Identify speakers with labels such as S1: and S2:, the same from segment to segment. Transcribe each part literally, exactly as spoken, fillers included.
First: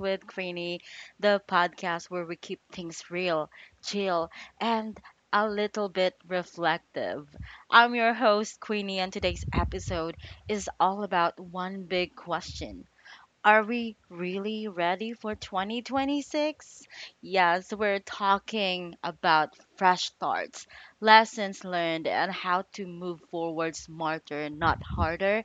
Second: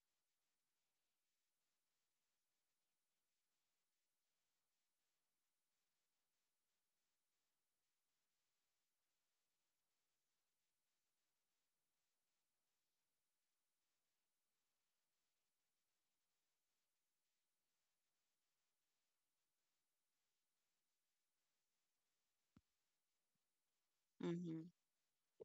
S1: with Greenie, the podcast where we keep things real, chill, and a little bit reflective. I'm your host, Queenie, and today's episode is all about one big question. Are we really ready for twenty twenty-six? Yes, we're talking about fresh starts, lessons learned, and how to move forward smarter,
S2: Mm-hmm.
S1: not harder.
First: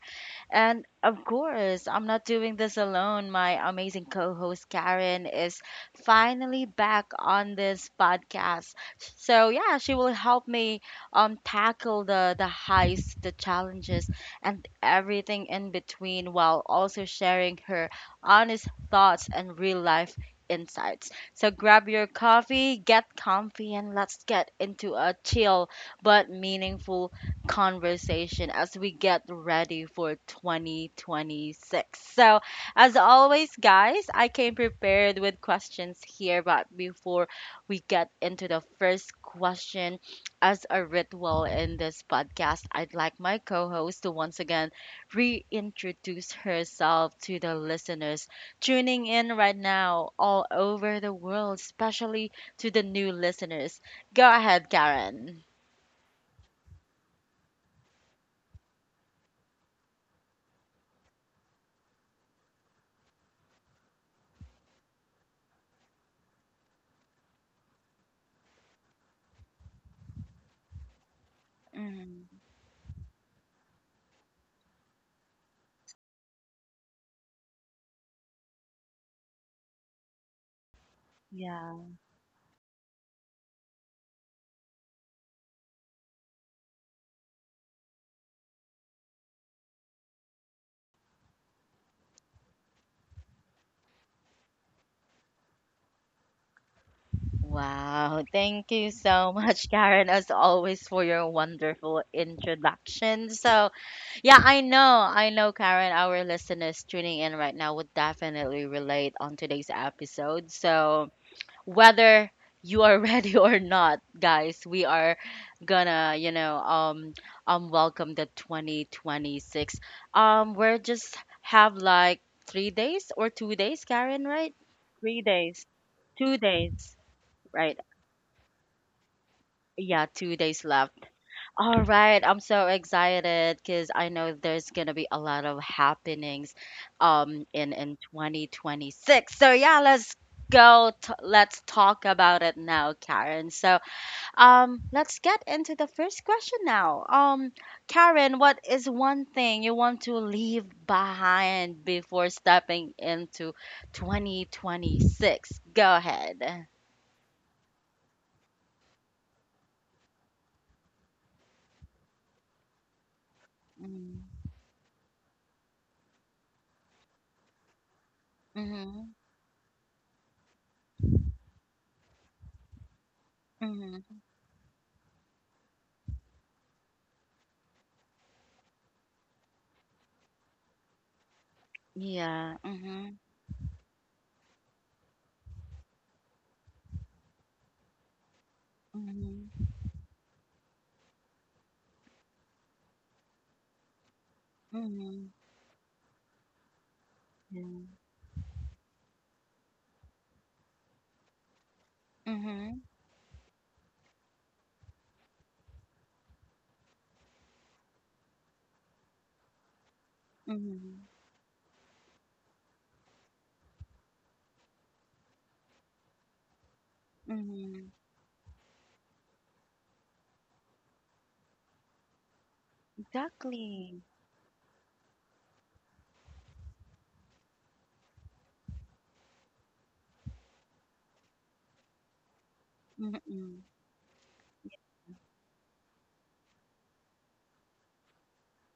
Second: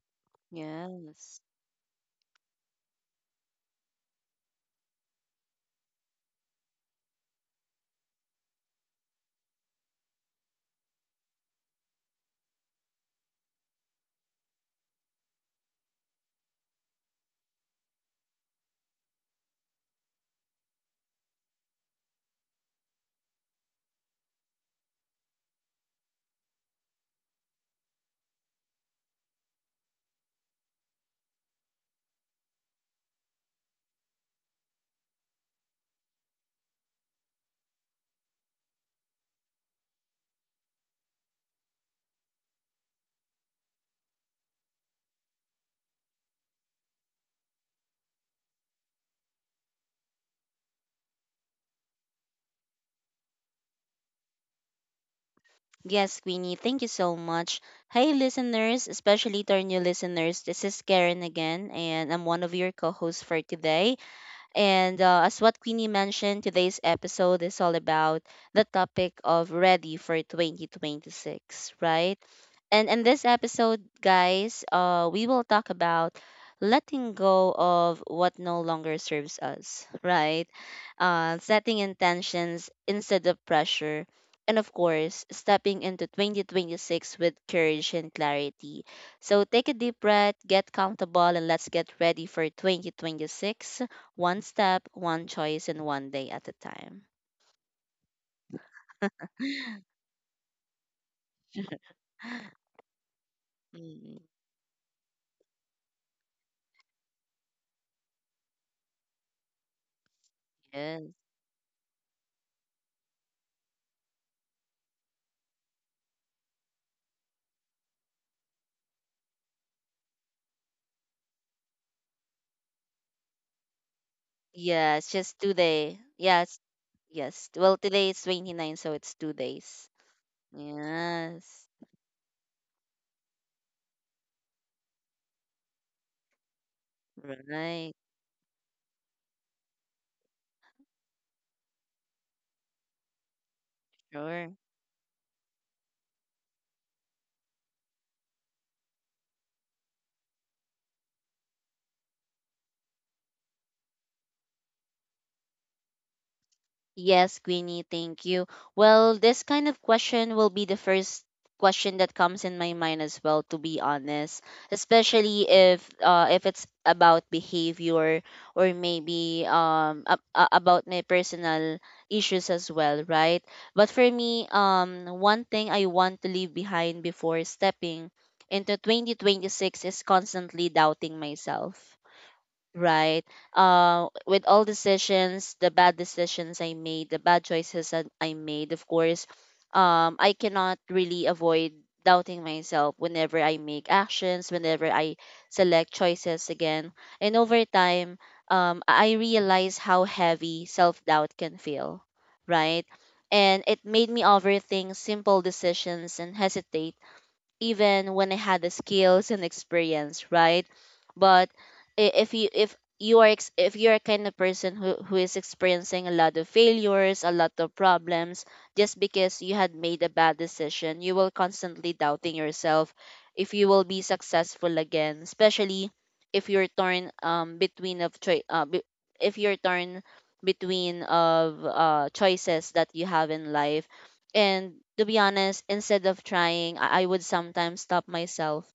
S1: And of
S2: Yes.
S1: course, I'm not doing this alone. My amazing co host Karen is finally back on this podcast. So, yeah, she will help me um, tackle the, the heists, the challenges, and everything in between while also sharing her honest thoughts and real life insights. So, grab your coffee, get comfy, and let's get into a chill but meaningful conversation as we get ready for twenty twenty-six. So, as always, guys, I came prepared with questions here, but before we get into the first question, as a ritual in this podcast, I'd like my co host to once again reintroduce herself to the listeners tuning in right now all over the world, especially to the new listeners. Go ahead, Karen.
S2: Yes, Queenie, thank you so much. Hey, listeners, especially to our new listeners. This is Karen again, and I'm one of your co hosts for today. And uh, as what Queenie mentioned, today's episode is all about the topic of ready for twenty twenty-six, right?
S1: Mm.
S2: And in this episode, guys, uh, we will talk about letting go of what no longer serves us, right? Uh, setting
S1: Yeah.
S2: intentions instead of pressure. And of course, stepping into twenty twenty-six with courage and clarity. So take a deep breath, get comfortable, and let's get ready for twenty twenty-six. One step, one choice, and one day at a time.
S1: Wow, thank you so much, Karen, as always, for your wonderful introduction. So,
S2: Mm,
S1: yeah, I know, I know, Karen, our listeners tuning in right now would definitely relate on today's episode.
S2: yes.
S1: So, whether you are ready or not, guys, we are gonna, you know, um, um, welcome the twenty twenty-six. Um, we're just have like three days or two days, Karen, right?
S2: Yes,
S1: Three
S2: just
S1: days,
S2: today.
S1: two
S2: Yes.
S1: days,
S2: Yes. Well,
S1: right?
S2: today is twenty-nine, so it's two days.
S1: Yeah, two days left.
S2: Yes.
S1: All right, I'm so excited because I know there's gonna be a lot of happenings, um, in
S2: Right.
S1: in twenty twenty-six. So yeah, let's go. T- let's talk about it now, Karen. So
S2: Sure.
S1: um, let's get into the first question now. Um, Karen, what is one thing you want to leave behind before stepping into twenty twenty-six? Go ahead.
S2: Yes, Queenie, thank you. Well, this kind of question will be the first question that comes in my mind as well, to be honest.
S1: Mm-hmm.
S2: Especially if uh, if it's about behavior or maybe um ab- a- about my personal issues as well, right? But for
S1: Mm-hmm.
S2: me, um, one thing I want to leave behind before stepping into twenty twenty-six is constantly doubting myself.
S1: Yeah. Mm-hmm.
S2: Right. Uh, with all decisions, the bad decisions I made, the bad choices that I made, of course,
S1: Mhm.
S2: um, I cannot really avoid doubting myself whenever I make actions, whenever I
S1: Mhm.
S2: select choices again. And
S1: Yeah.
S2: over time, um, I realize how heavy self doubt can feel,
S1: Mhm.
S2: right? And it made me overthink simple decisions and hesitate even when I had the skills and experience, right?
S1: Mhm.
S2: But i- if you if you are ex- if you're a kind of person who, who is experiencing a lot of failures, a lot of
S1: Mhm.
S2: problems, just because you had made a bad decision, you will constantly doubting yourself if you will be
S1: Exactly.
S2: successful again, especially if you're torn um between of choi- uh, be- if you're torn between of uh, choices that you have in
S1: Mm-mm.
S2: life. And to be honest, instead of trying, I, I would sometimes stop myself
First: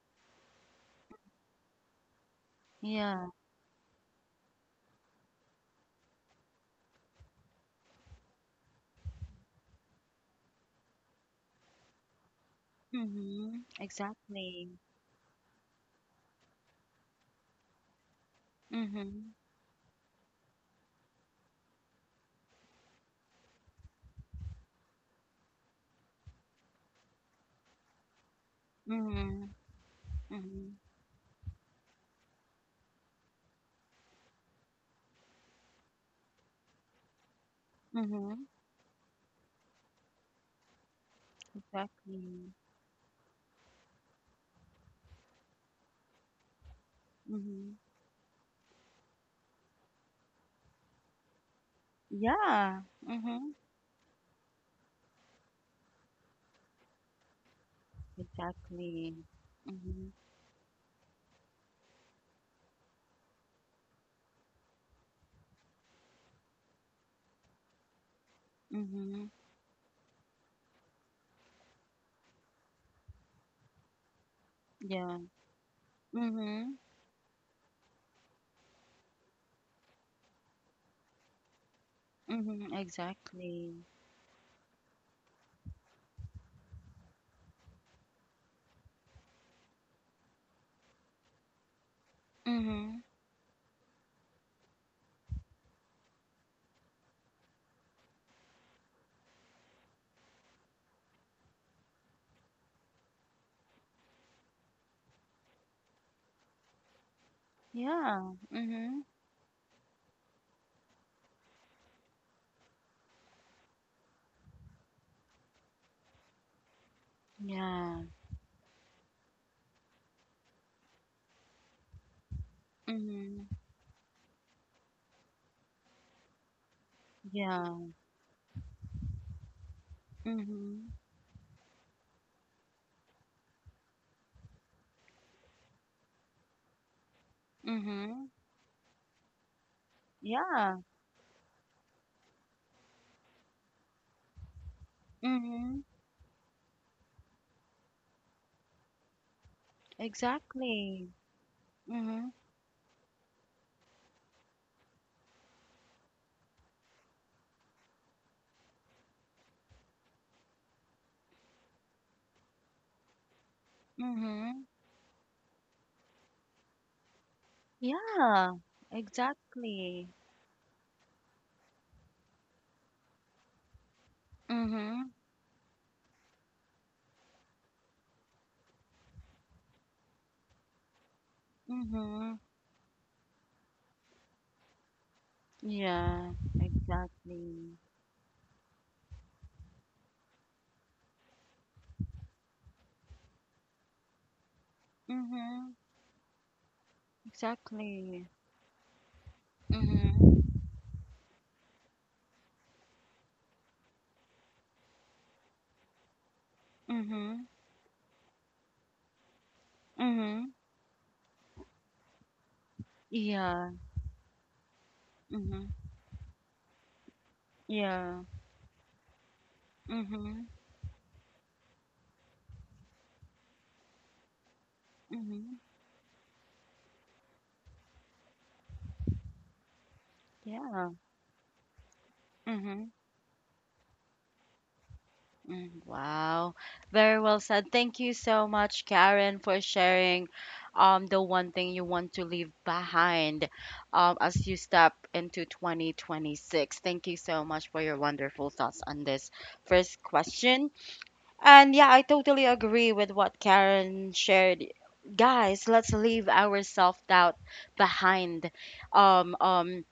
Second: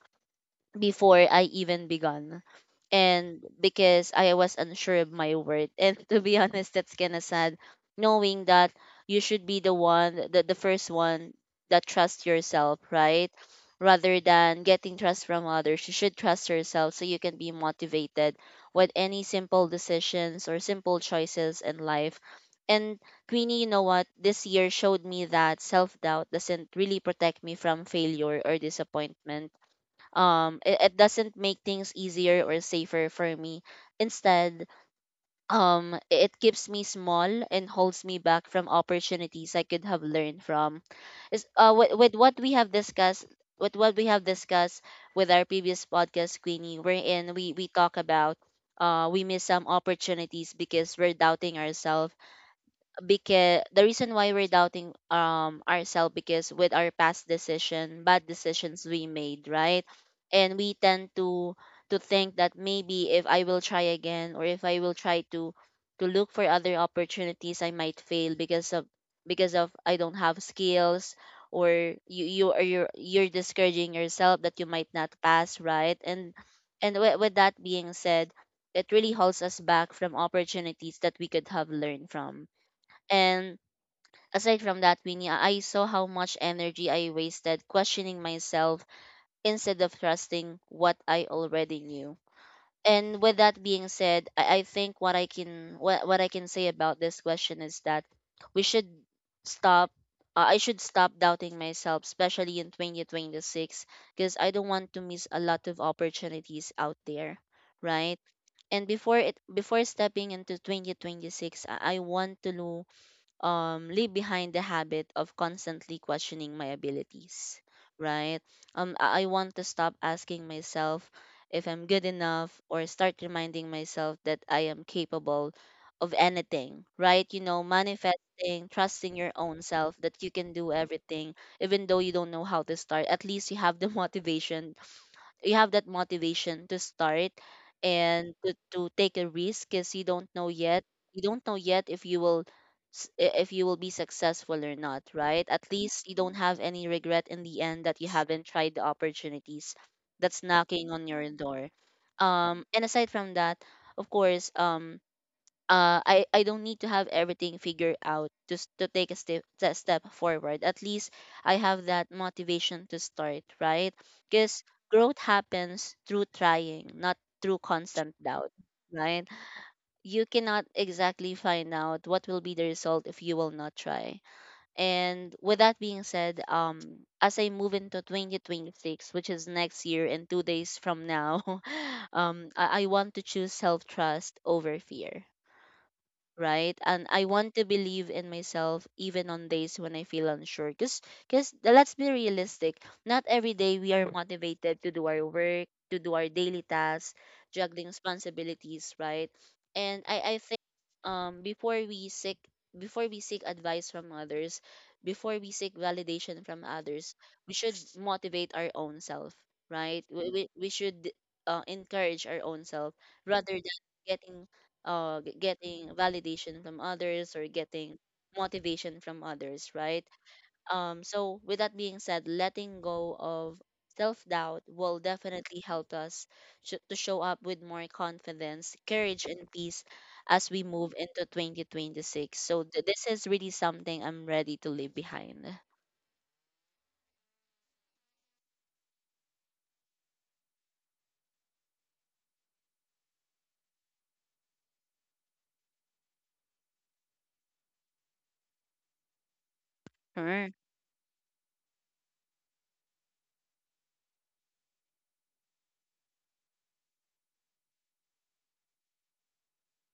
S2: before I even begun.
S1: Yeah.
S2: And because I was unsure of my worth. And to be honest, that's kind of sad knowing that you should be the one, the, the first one that trusts yourself, right?
S1: Mhm.
S2: Rather than
S1: Exactly.
S2: getting trust from others, you should trust yourself so you can be motivated with any
S1: Mhm.
S2: simple decisions or simple choices in life. And Queenie, you know what? This year showed me that self doubt doesn't really protect me from failure or disappointment.
S1: Mhm.
S2: um
S1: Mhm.
S2: it, it doesn't make things easier or safer for me. Instead, um it keeps me small and holds me
S1: Mhm.
S2: back from opportunities I could have learned from. Is uh with, with what
S1: Exactly.
S2: we have discussed, with what we have discussed with our previous podcast, Queenie, wherein we we
S1: Mhm.
S2: talk about uh we miss some opportunities because we're doubting ourselves,
S1: Yeah. Mhm.
S2: because the reason why we're doubting um ourselves because with our past decision, bad decisions we
S1: Exactly.
S2: made, right?
S1: Mhm.
S2: And we tend to to think that maybe if I will try again, or if I will try to to look for other opportunities, I might fail because of
S1: Mhm.
S2: because of I don't have skills, or you you are you're, you're discouraging yourself that you might not
S1: Yeah.
S2: pass, right? and
S1: Mhm.
S2: and with, with that being said, it really holds us back from opportunities that we could have learned from.
S1: Mhm.
S2: And
S1: Exactly.
S2: aside from that, Winnie, I I saw how much energy I wasted questioning myself instead of trusting what I already knew.
S1: Mhm.
S2: And with that being said, I, I think what I can what, what I can say about this question is that we should stop uh, I should stop doubting myself, especially in twenty twenty-six, because I don't want to miss a lot of opportunities out there, right?
S1: Yeah.
S2: And
S1: Mhm.
S2: before it before stepping into twenty twenty-six, i I want to know, um, leave behind the habit of constantly questioning my abilities,
S1: Yeah.
S2: right? Um, I I want to stop asking myself if I'm good enough, or start
S1: Mhm.
S2: reminding myself that I am capable of anything, right? You know,
S1: Yeah.
S2: manifesting, trusting your own self that you can do
S1: Mhm.
S2: everything, even though you don't know how to start. At least you have the motivation, you have that motivation to start
S1: Mhm.
S2: and to, to take a risk, because you don't know
S1: Yeah.
S2: yet, you don't know yet if you will s- i- if you will be successful or not, right? At
S1: Mhm.
S2: least you don't have any regret in the end that you haven't tried the opportunities that's knocking on
S1: Exactly.
S2: your door.
S1: Mhm.
S2: um and aside from that, of course, um uh, I, I don't need to have everything figured out just to take a step, a step forward. At least I have that motivation to start, right? Because
S1: Mhm.
S2: growth happens through trying, not through constant doubt,
S1: Yeah.
S2: right?
S1: Exactly.
S2: You cannot exactly find out what will be the result if you will not try.
S1: Mhm.
S2: And with that being said, um, as I move into twenty twenty-six, which is next year and two days from now,
S1: Mhm.
S2: um, I, I want to choose self trust over fear,
S1: Yeah.
S2: right? And I want to
S1: Exactly.
S2: believe in myself even on days when I feel unsure. Because because 'cause let's be realistic. Not every day we are motivated to do our work,
S1: Mhm.
S2: to do our daily tasks, juggling
S1: Exactly.
S2: responsibilities, right? And I, I think
S1: Mhm.
S2: um before we seek, before we seek advice from others, before we seek validation from others,
S1: Mhm.
S2: we should motivate our own self, right? We, we,
S1: Mhm.
S2: we should uh, encourage our own self rather than
S1: Yeah.
S2: getting uh, g-
S1: Mhm.
S2: getting validation from others or getting
S1: Yeah.
S2: motivation from others, right?
S1: Mhm.
S2: Um, so, with that being said, letting go of self doubt will definitely
S1: Mhm.
S2: help us sh- to show up with more confidence, courage, and peace as we move
S1: Yeah.
S2: into twenty twenty-six. So, th-
S1: Mhm.
S2: this is really something I'm ready to leave behind.
S1: Mm. Wow. Very well said. Thank you so much, Karen, for sharing um the one thing you want to leave behind um as you step into twenty twenty-six. Thank you so much for your wonderful thoughts on this first
S2: Sure.
S1: question. And yeah, I totally agree with what Karen shared. Guys, let's leave our self-doubt behind. Um um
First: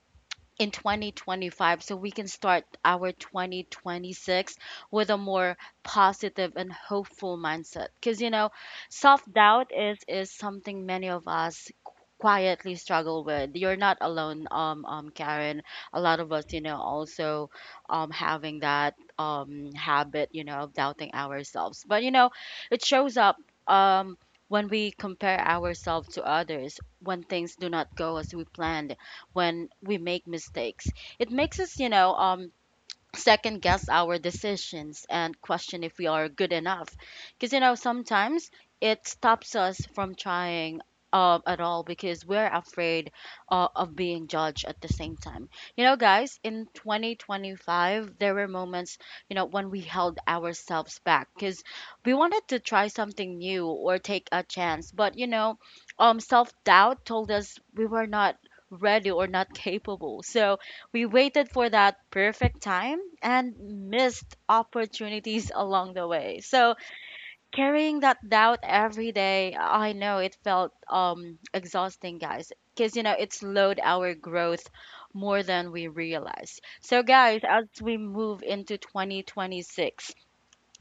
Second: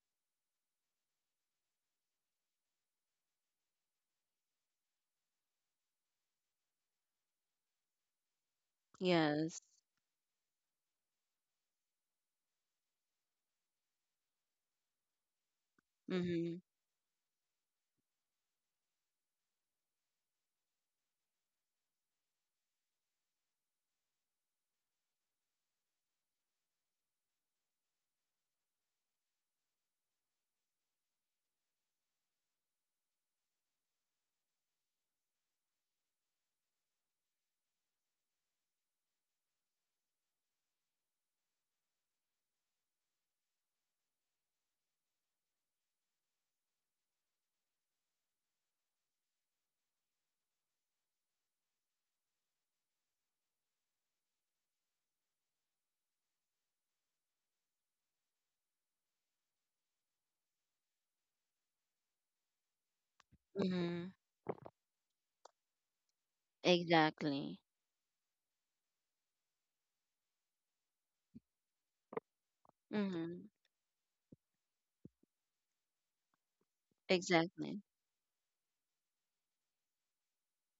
S1: in twenty twenty-five so we can start our twenty twenty-six with a more positive and hopeful mindset, because you know,
S2: Yes.
S1: self-doubt is is something many of us quietly struggle with. You're not alone, um, um Karen. A lot of us,
S2: Mm-hmm.
S1: you know, also um having that um habit, you know, of doubting ourselves. But you know, it shows up um when we compare ourselves to others, when things do not go as we planned, when we make mistakes. It makes us, you know, um, second guess our decisions and question if we are good enough, because you know, sometimes it stops us from trying uh, at all, because we're afraid uh, of being judged. At the same time, you know, guys, in twenty twenty-five there were moments, you know, when we held ourselves back because we wanted to try something new or take a chance, but you know, um, self-doubt told us we were not ready or not capable, so we waited for that perfect time and
S2: Mm-hmm.
S1: missed opportunities along the way. So
S2: Exactly.
S1: carrying that doubt every day, I know it felt um exhausting, guys, because you know it
S2: Mm-hmm.
S1: slowed our growth more than we realized. So guys, as
S2: Exactly.
S1: we move into twenty twenty-six,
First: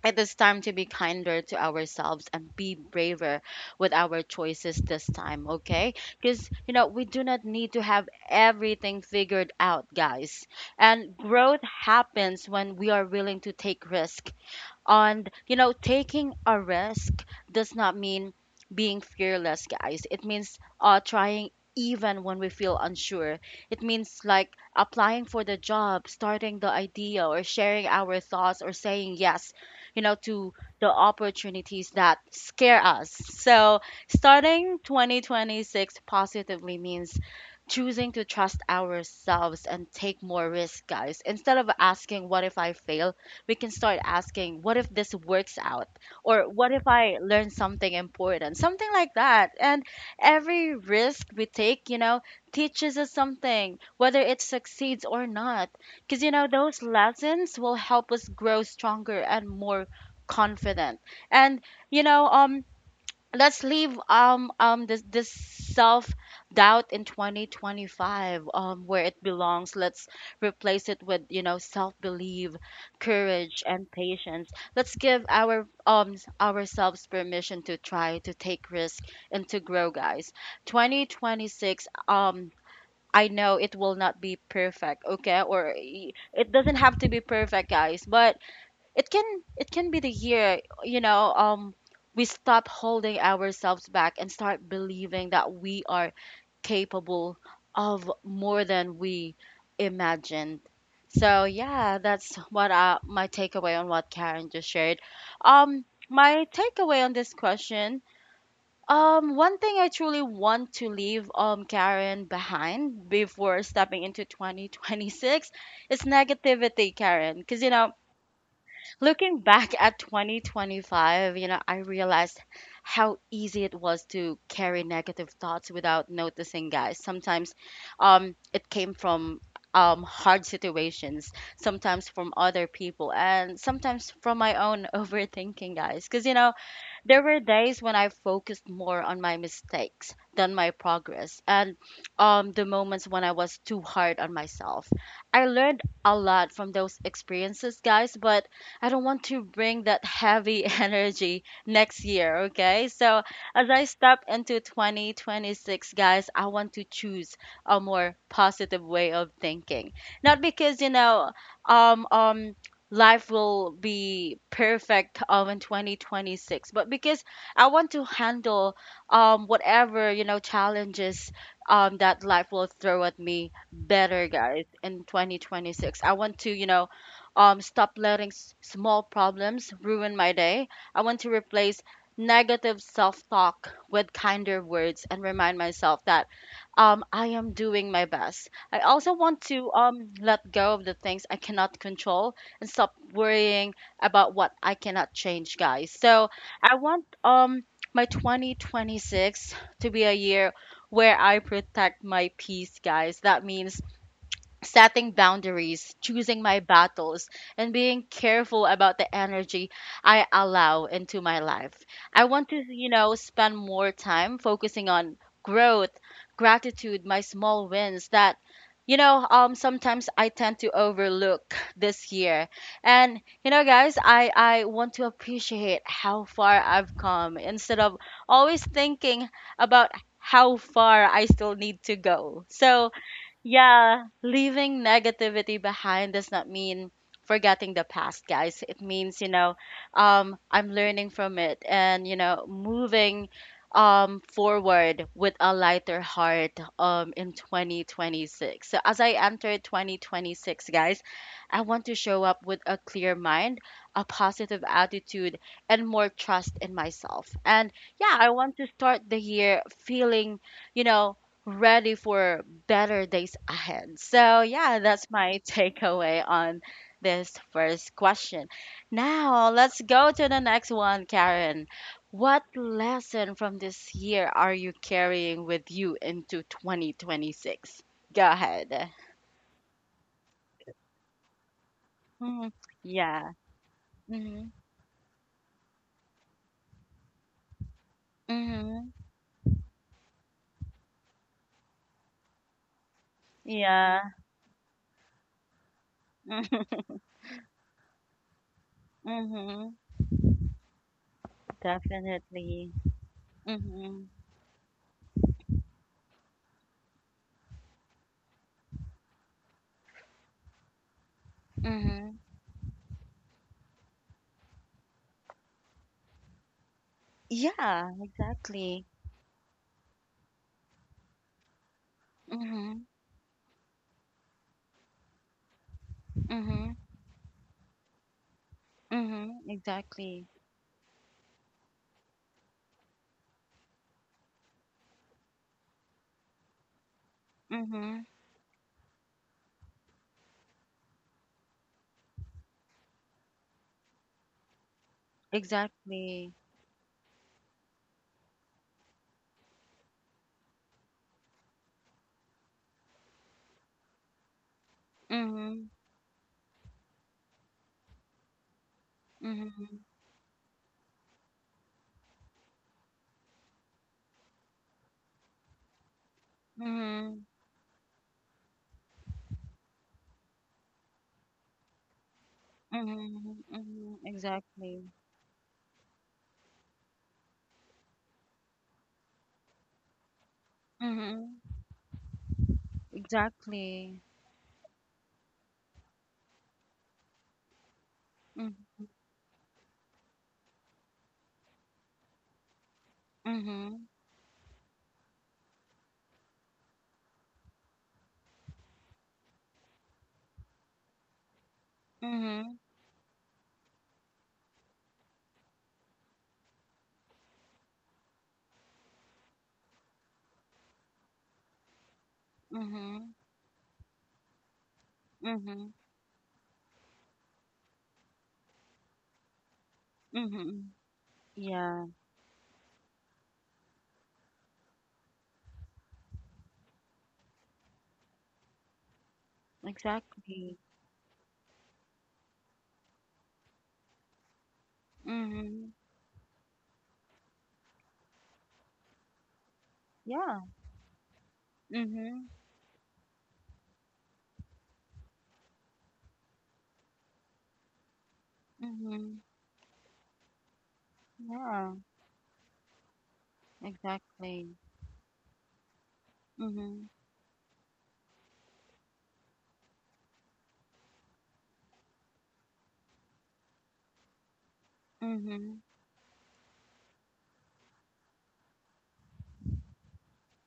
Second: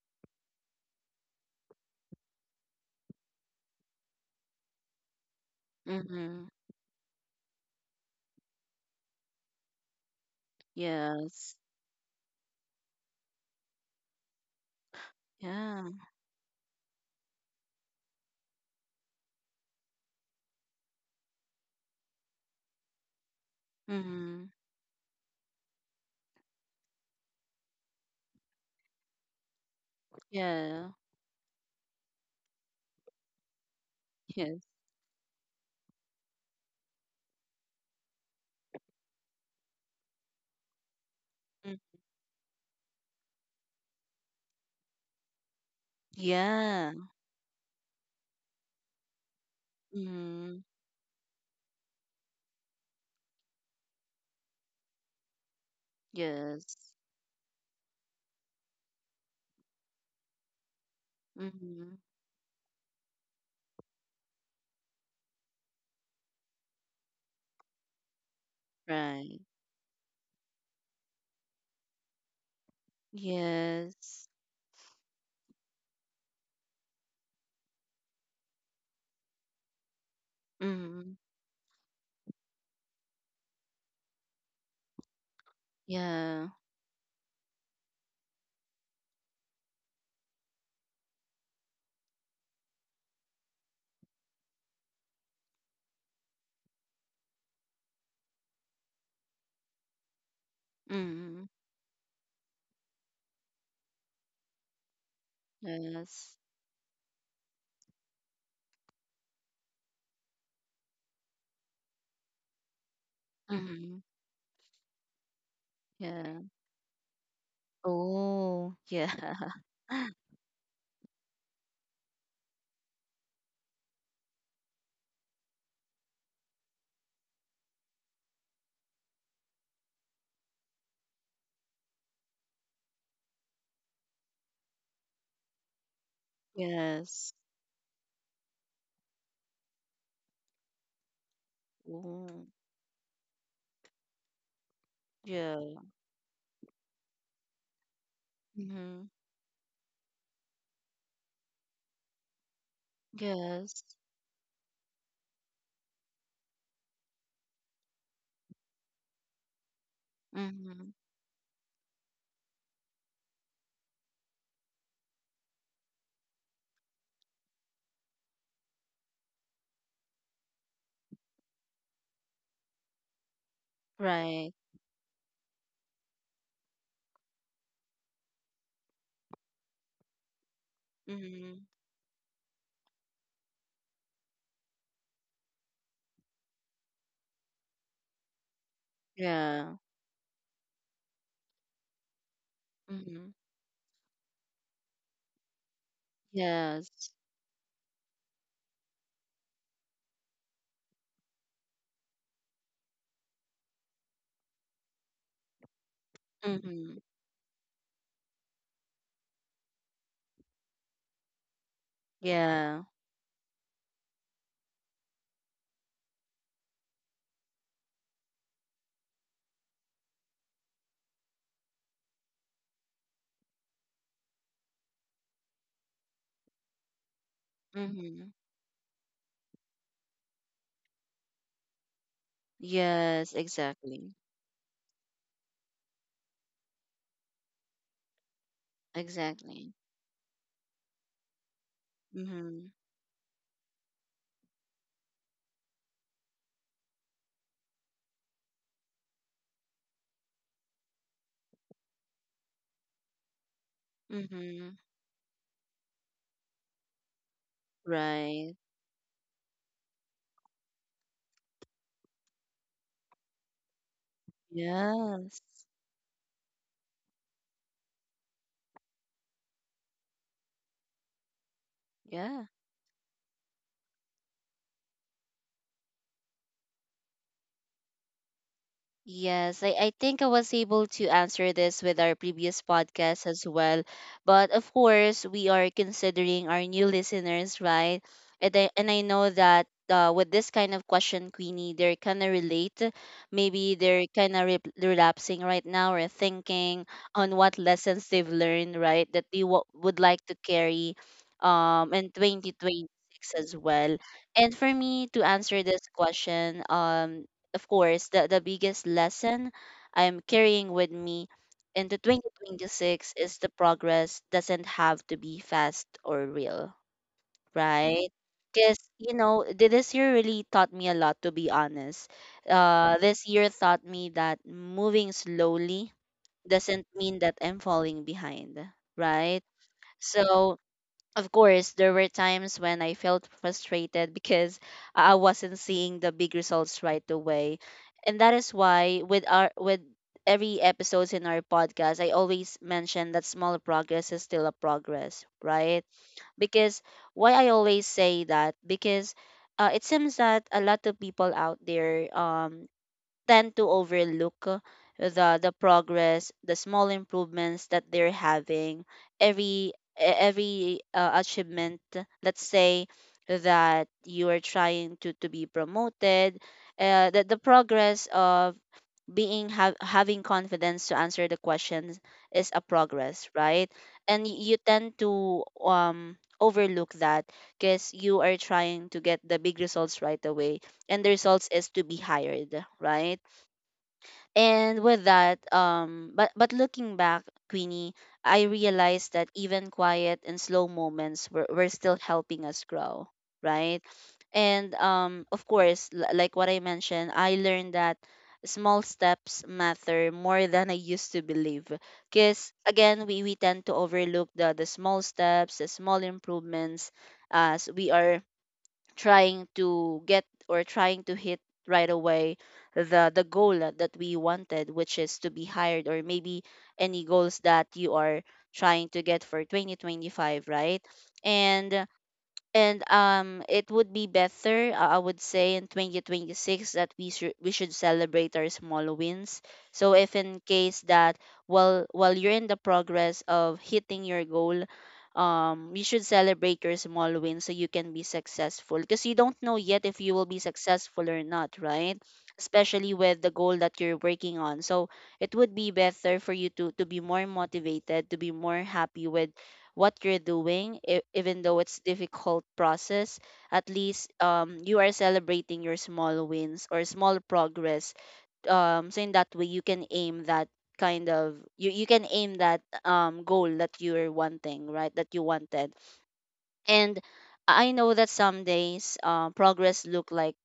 S1: it is time to be kinder to ourselves and be braver with our choices this time, okay?
S2: Mm-hmm.
S1: Because, you know, we do not need to have everything figured out, guys. And
S2: Yes.
S1: growth happens when we are willing to take risk. And, you know,
S2: Yeah.
S1: taking a risk does not mean being fearless, guys. It means uh, trying even when we feel unsure. It means
S2: Mm-hmm.
S1: like applying for the job, starting the idea, or sharing our thoughts, or saying yes, you know, to
S2: Yeah.
S1: the opportunities that scare us. So,
S2: Yes.
S1: starting twenty twenty-six positively means choosing to trust ourselves and take more risk, guys. Instead of
S2: Mm.
S1: asking, "What if I fail?" we can start asking, "What if this works out?" Or, "What if
S2: Yeah.
S1: I learn something important?" Something like that. And
S2: Mm-hmm.
S1: every risk we take, you know, teaches us something, whether it succeeds or not. Because, you know,
S2: Yes.
S1: those lessons will help us grow stronger and more confident. And,
S2: Mm-hmm.
S1: you know, um, let's leave um um this this self doubt in twenty twenty-five um where it
S2: Right.
S1: belongs. Let's replace it with, you know, self belief, courage, and
S2: Yes.
S1: patience. Let's give our um s- ourselves permission to try, to take risk, and to grow, guys.
S2: Mm-hmm.
S1: twenty twenty-six, um, I know it will not be perfect, okay, or i-
S2: Yeah.
S1: it doesn't have to be perfect, guys, but it can, it can be the year, you know, um, we stop holding ourselves back and start believing that we are capable of more than we imagined. So
S2: Mm-hmm.
S1: yeah, that's what uh, my takeaway on what Karen just shared, um,
S2: Yes.
S1: my takeaway on this question. Um, one thing I truly want to leave um Karen behind before
S2: Mm-hmm.
S1: stepping into twenty twenty-six is
S2: Yeah.
S1: negativity, Karen, because you know,
S2: Oh,
S1: looking
S2: yeah.
S1: back at twenty twenty-five, you know, I realized how easy it was to carry negative thoughts without noticing, guys. Sometimes um, it came from um, hard situations, sometimes from other people, and sometimes from my own overthinking, guys. Because, you know, there
S2: Yes.
S1: were days when I focused more on my mistakes than my progress, and
S2: Oh,
S1: um, the moments when I was too hard on myself. I learned
S2: yeah.
S1: a lot from those experiences, guys, but I don't
S2: Mm-hmm.
S1: want to bring that heavy energy next year, okay? So, as I
S2: Yes.
S1: step into twenty twenty-six, guys, I want to choose a more positive way of thinking. Not because, you
S2: Mm-hmm.
S1: know, um, um, life will be perfect um in twenty twenty-six, but because I want to handle um whatever, you know, challenges um that life will throw at me better,
S2: Right.
S1: guys. In twenty twenty-six I want to, you know, um, stop letting s- small problems ruin my day. I want to
S2: Mm-hmm.
S1: replace negative self-talk with kinder words and remind myself that um, I am doing my best. I also want to
S2: Yeah.
S1: um, let go of the things I cannot control and stop
S2: Mm-hmm.
S1: worrying about what I cannot change, guys. So I want
S2: Yes.
S1: um my twenty twenty-six to be a year where I protect my peace, guys. That means setting boundaries, choosing my
S2: Mm-hmm.
S1: battles, and being careful about the energy I allow into my life. I want to,
S2: Yeah.
S1: you know, spend more time focusing on growth, gratitude, my small wins that, you know, um, sometimes I tend to overlook this year. And you know guys, i i want to appreciate how far I've come instead of
S2: Mm-hmm.
S1: always thinking about how far I still need to go. So
S2: Yes,
S1: yeah,
S2: exactly.
S1: leaving negativity behind does not mean forgetting the past, guys. It means, you know,
S2: Exactly.
S1: um, I'm learning from it and, you know,
S2: Mm-hmm.
S1: moving um, forward with a lighter heart um, in twenty twenty-six. So, as I enter twenty twenty-six, guys, I want to show up with a clear mind, a positive
S2: Mm-hmm.
S1: attitude, and more trust in myself. And yeah, I
S2: Right.
S1: want to start the year feeling, you know, ready for better days ahead. So, yeah, that's
S2: Yes.
S1: my takeaway on this first question. Now, let's go to the next one, Karen.
S2: Yeah.
S1: What lesson from this year are you carrying with you into twenty twenty-six? Go ahead.
S2: Yes, I, I think I was able to answer this with our
S1: Mhm.
S2: previous podcast
S1: Yeah.
S2: as well.
S1: Hmm.
S2: But of course, we are considering our new listeners, right? And I, and
S1: Hmm.
S2: I know that uh, with this kind of question, Queenie, they're kind of relate. Maybe they're
S1: Yeah.
S2: kind of re- relapsing right now or thinking on what lessons they've learned, right? That they w-
S1: Hmm.
S2: would like to carry um, in
S1: Definitely.
S2: twenty twenty-six as well.
S1: Hmm.
S2: And for me to answer this question, um, of course, the, the biggest lesson I'm carrying with me into
S1: Hmm.
S2: twenty twenty-six is the progress doesn't have to be fast or real,
S1: Yeah,
S2: right? Because,
S1: exactly.
S2: you know, th- this year really taught me a lot, to be honest.
S1: Hmm.
S2: Uh, this year taught me that moving slowly
S1: Hmm.
S2: doesn't mean that I'm falling behind, right?
S1: Mm-hmm. Exactly.
S2: So, of course, there were times when I felt frustrated because I wasn't seeing the big results right away.
S1: Mm-hmm.
S2: And that is why with our with every episodes in our podcast, I always mention that small progress is still a progress, right?
S1: Exactly.
S2: Because why I always say that, because uh, it seems that a lot of people out there um tend to overlook uh, the the
S1: Mm-hmm.
S2: progress, the small improvements that they're having, every e-
S1: Mm-hmm.
S2: every uh, achievement. Let's say that you are trying to to be promoted, uh,
S1: Mm-hmm.
S2: that the progress of being ha- having confidence to answer the questions is a progress,
S1: Mm-hmm.
S2: right?
S1: Mm-hmm.
S2: And y- you
S1: Exactly.
S2: tend to um overlook that because you are trying to get the big results right away, and the
S1: Mm-hmm.
S2: results is to be hired, right?
S1: Exactly.
S2: And with that, um, but but looking back, Queenie, I
S1: Mm-hmm.
S2: realized that even quiet and slow moments were, were still helping us grow, right?
S1: Mm-hmm.
S2: And um, of course, l- like what I mentioned, I learned that small steps matter more than I used to believe. Because
S1: Mm-hmm.
S2: again, we, we tend to overlook the, the small steps, the small improvements, as we are trying to get or trying to hit right away the
S1: Mm-hmm.
S2: the goal that that we wanted, which is to be
S1: Mm-hmm.
S2: hired, or maybe any goals that you are trying to get for twenty twenty-five,
S1: Mm-hmm.
S2: right?
S1: Yeah.
S2: And and um, it would be better, uh, I would say, in twenty twenty-six that we should we should celebrate our small wins. So if in
S1: Exactly.
S2: case that while while you're in the progress of hitting your goal,
S1: Mm-hmm.
S2: um, you should celebrate your small wins so you can be successful. Because you don't know yet if you will be
S1: Yeah.
S2: successful or not, right?
S1: Mm-hmm.
S2: Especially with the goal that you're working on. So it would be better for you to to be more motivated, to be more happy
S1: Mm-hmm.
S2: with what you're doing e- even though
S1: Yeah.
S2: it's difficult process. At least
S1: Exactly.
S2: um, you are celebrating your small wins or
S1: Mm-hmm.
S2: small progress, um, so in that way you can aim that, kind of you, you can aim that um, goal that you're wanting, right, that you
S1: Mm-hmm.
S2: wanted. And I know that some days uh, progress look like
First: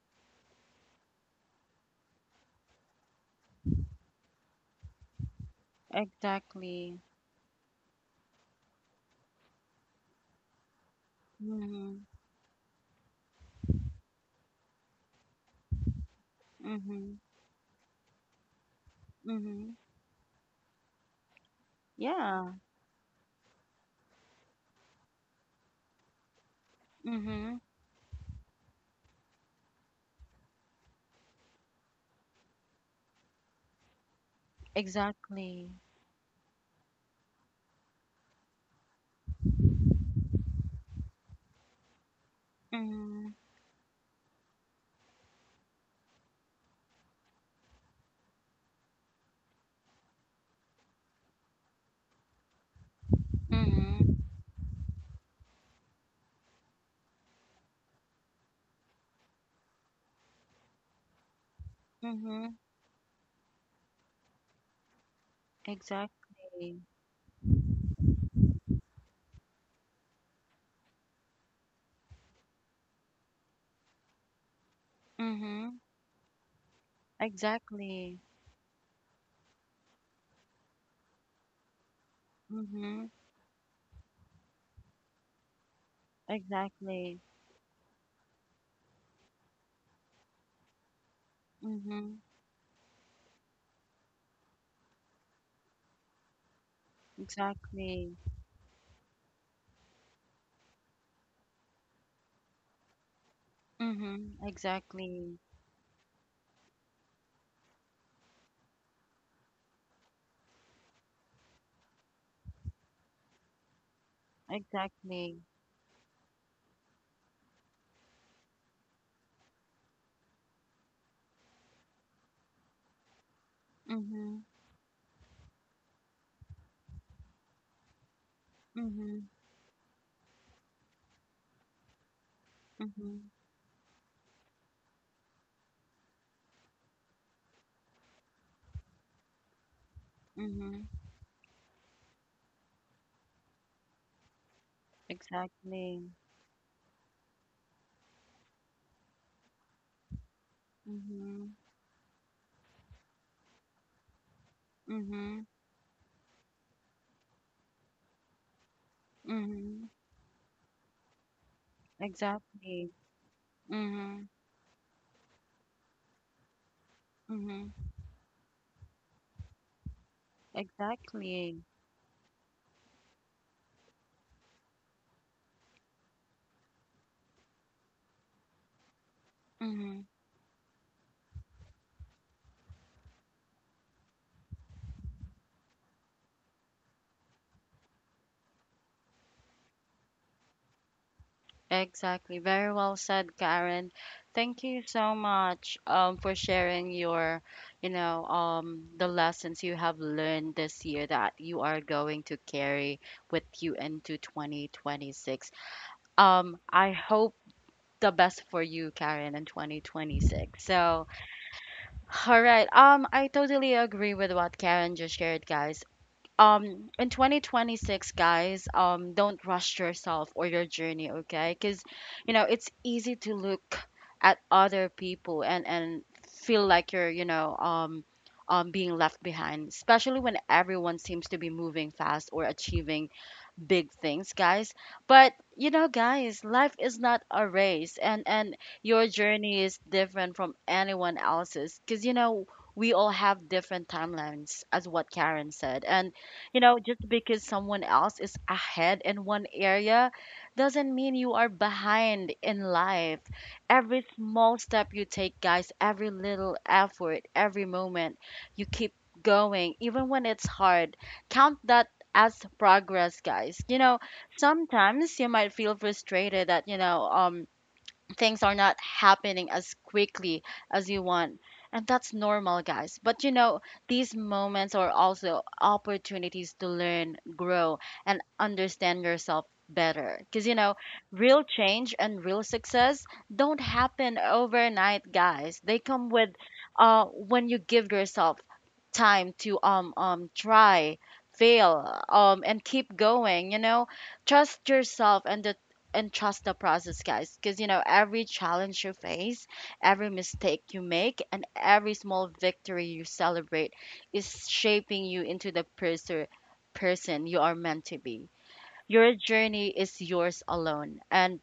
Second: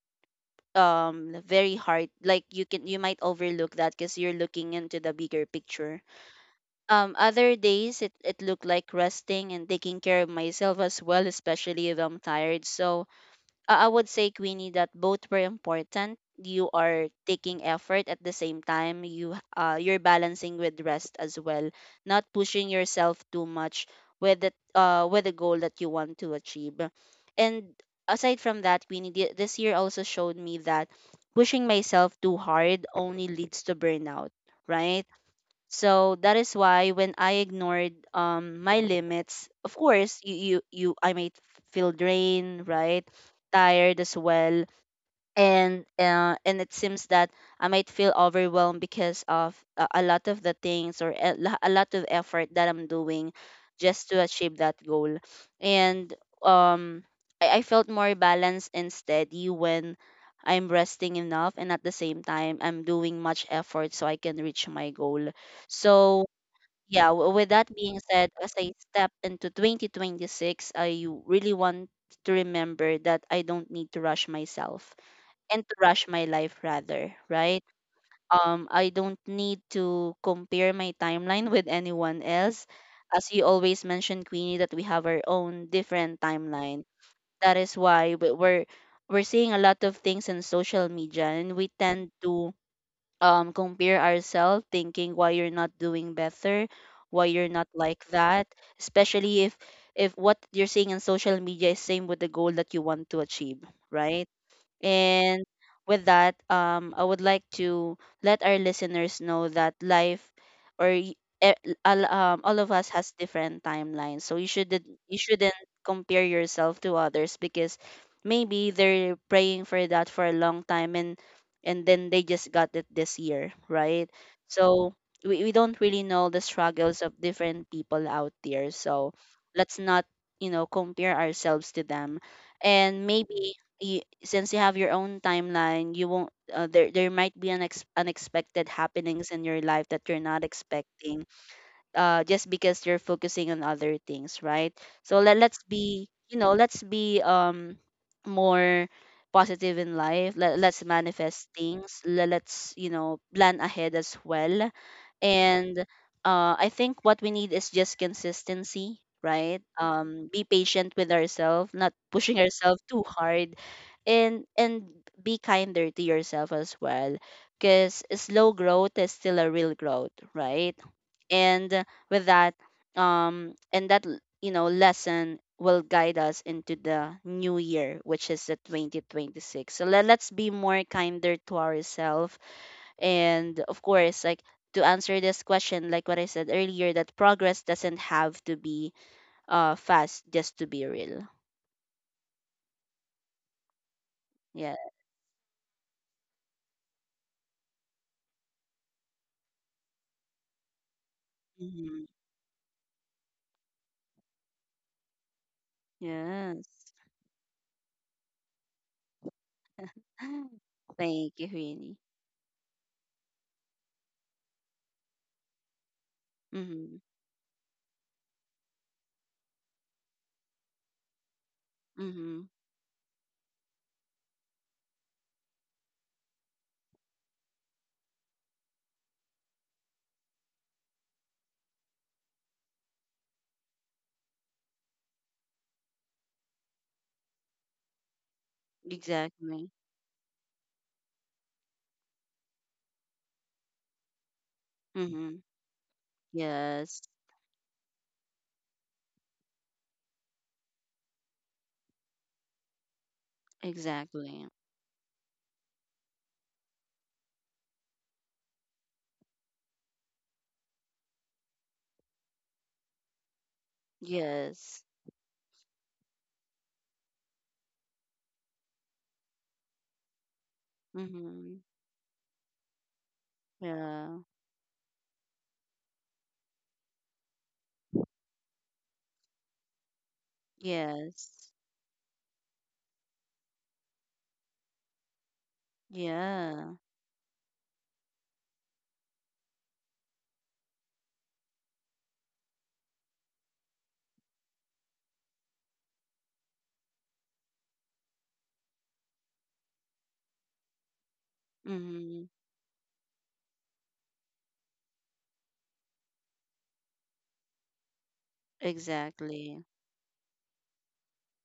S2: um very hard, like you can, you might overlook that because you're looking into the bigger picture.
S1: Exactly.
S2: Um, other days, it, it looked like resting and taking care of myself as well, especially if
S1: Mm-hmm.
S2: I'm tired. So I I would say, Queenie, that both were important. You are
S1: Mm-hmm.
S2: taking effort at the same time. You
S1: Mm-hmm.
S2: uh, you're balancing with rest as well, not
S1: Yeah.
S2: pushing yourself too much with the uh with the goal that you want to achieve.
S1: Mm-hmm.
S2: And aside from that, Queenie, thi- this year also showed me that pushing myself too hard only leads to burnout, right?
S1: Exactly.
S2: So that is why when I ignored um my limits, of course you you, you I might feel drained, right?
S1: Mm.
S2: Tired as well. And uh, and it seems that I might feel overwhelmed because of a, a lot of the things or a, lo- a lot of effort that I'm doing just
S1: Mhm.
S2: to achieve that goal. And um, I, I felt more balanced and steady when I'm resting enough, and at the same
S1: Mhm.
S2: time I'm doing much effort so I can reach my goal. So.
S1: Exactly.
S2: Yeah, w- with that being said, as I step into twenty twenty-six, I really want to remember that I don't need to rush myself and to
S1: Mhm,
S2: rush my life rather, right?
S1: exactly.
S2: Um, I don't need to compare my timeline with anyone else.
S1: Mhm,
S2: As you always mentioned, Queenie, that we have our own different timeline.
S1: exactly.
S2: That is why we- we're we're seeing a lot of things in social media, and we tend
S1: Mhm,
S2: to um compare ourselves, thinking why you're not doing better, why you're not like
S1: exactly.
S2: that. Especially if if what you're seeing in social media is same with the goal that you want to achieve, right?
S1: Mhm, exactly.
S2: And with that, um, I would like to let our listeners know that life or y- e- all, um, all of us has different timelines. So you shouldn't you
S1: Exactly.
S2: shouldn't compare yourself to others, because maybe they're praying for that for a long time, and and then they just got it this year, right?
S1: Mhm.
S2: So we, we don't really know the struggles of different people out there. So
S1: Mhm.
S2: let's not, you know, compare ourselves to them. And
S1: Mhm.
S2: maybe y- since you have your own timeline, you won't. Uh, there there might be an ex- unexpected happenings in your life that you're not
S1: Mhm.
S2: expecting, uh, just because you're focusing on other things, right? So let, let's be,
S1: Exactly.
S2: you know, let's be um more positive in life. Let, let's manifest
S1: Mhm.
S2: things. Let, let's, you know, plan ahead as well.
S1: Mhm.
S2: And uh, I think what we need is just consistency, right?
S1: Mhm.
S2: Um, be patient with ourselves, not pushing ourselves
S1: Exactly.
S2: too hard,
S1: Mhm.
S2: and and be kinder to yourself as well,
S1: Mhm.
S2: because slow growth is still a real growth, right?
S1: Exactly.
S2: And with that, um and that l- you know lesson will guide us into the new year, which is the twenty twenty-six. So let,
S1: Mhm.
S2: let's be more kinder to ourselves, and of course, like, to answer this question, like what I said earlier, that progress doesn't have to be uh fast just to be real.
S1: Exactly. Very well said, Karen. Thank
S2: Yeah.
S1: you so much um, for sharing your, you know, um, the lessons you have learned this year that you are
S2: Hmm.
S1: going to carry with you into twenty twenty-six. Um,
S2: Yes.
S1: I hope the best for you, Karen, in twenty twenty-six. So,
S2: Thank you, Winnie.
S1: all right. Um, I totally agree with what Karen just shared, guys. Um,
S2: Mm-hmm.
S1: in twenty twenty-six, guys, um, don't rush yourself or your journey, okay? Because you
S2: Mm-hmm.
S1: know, it's easy to look at other people and and feel like you're, you know, um, um, being left behind, especially when everyone seems to be moving fast or achieving big things, guys. But you know, guys, life is not a race, and and your journey
S2: Exactly.
S1: is different from anyone else's. Because you know, we all have different timelines, as what
S2: Mm-hmm.
S1: Karen said. And you know,
S2: Yes.
S1: just because someone else is ahead in one area, doesn't mean you are behind in life. Every
S2: Exactly.
S1: small step you take, guys, every little effort, every moment you keep going, even when it's hard, count that as progress, guys. You know
S2: Yes.
S1: sometimes you might feel frustrated that you know um things are not happening as quickly as you want.
S2: Mm-hmm.
S1: And that's normal, guys. But you know,
S2: Yeah.
S1: these moments are also opportunities to learn, grow, and understand yourself better. Because you know, real
S2: Yes.
S1: change and real success don't happen overnight, guys. They come with
S2: Yeah.
S1: uh, when you give yourself time to um, um, try, fail, um, and keep going, you know, trust yourself and the and trust the process, guys. Because, you know, every challenge you face, every mistake you make, and every
S2: Mm-hmm.
S1: small victory you celebrate is shaping you into the person person you are meant to be. Your
S2: Exactly.
S1: journey is yours alone, and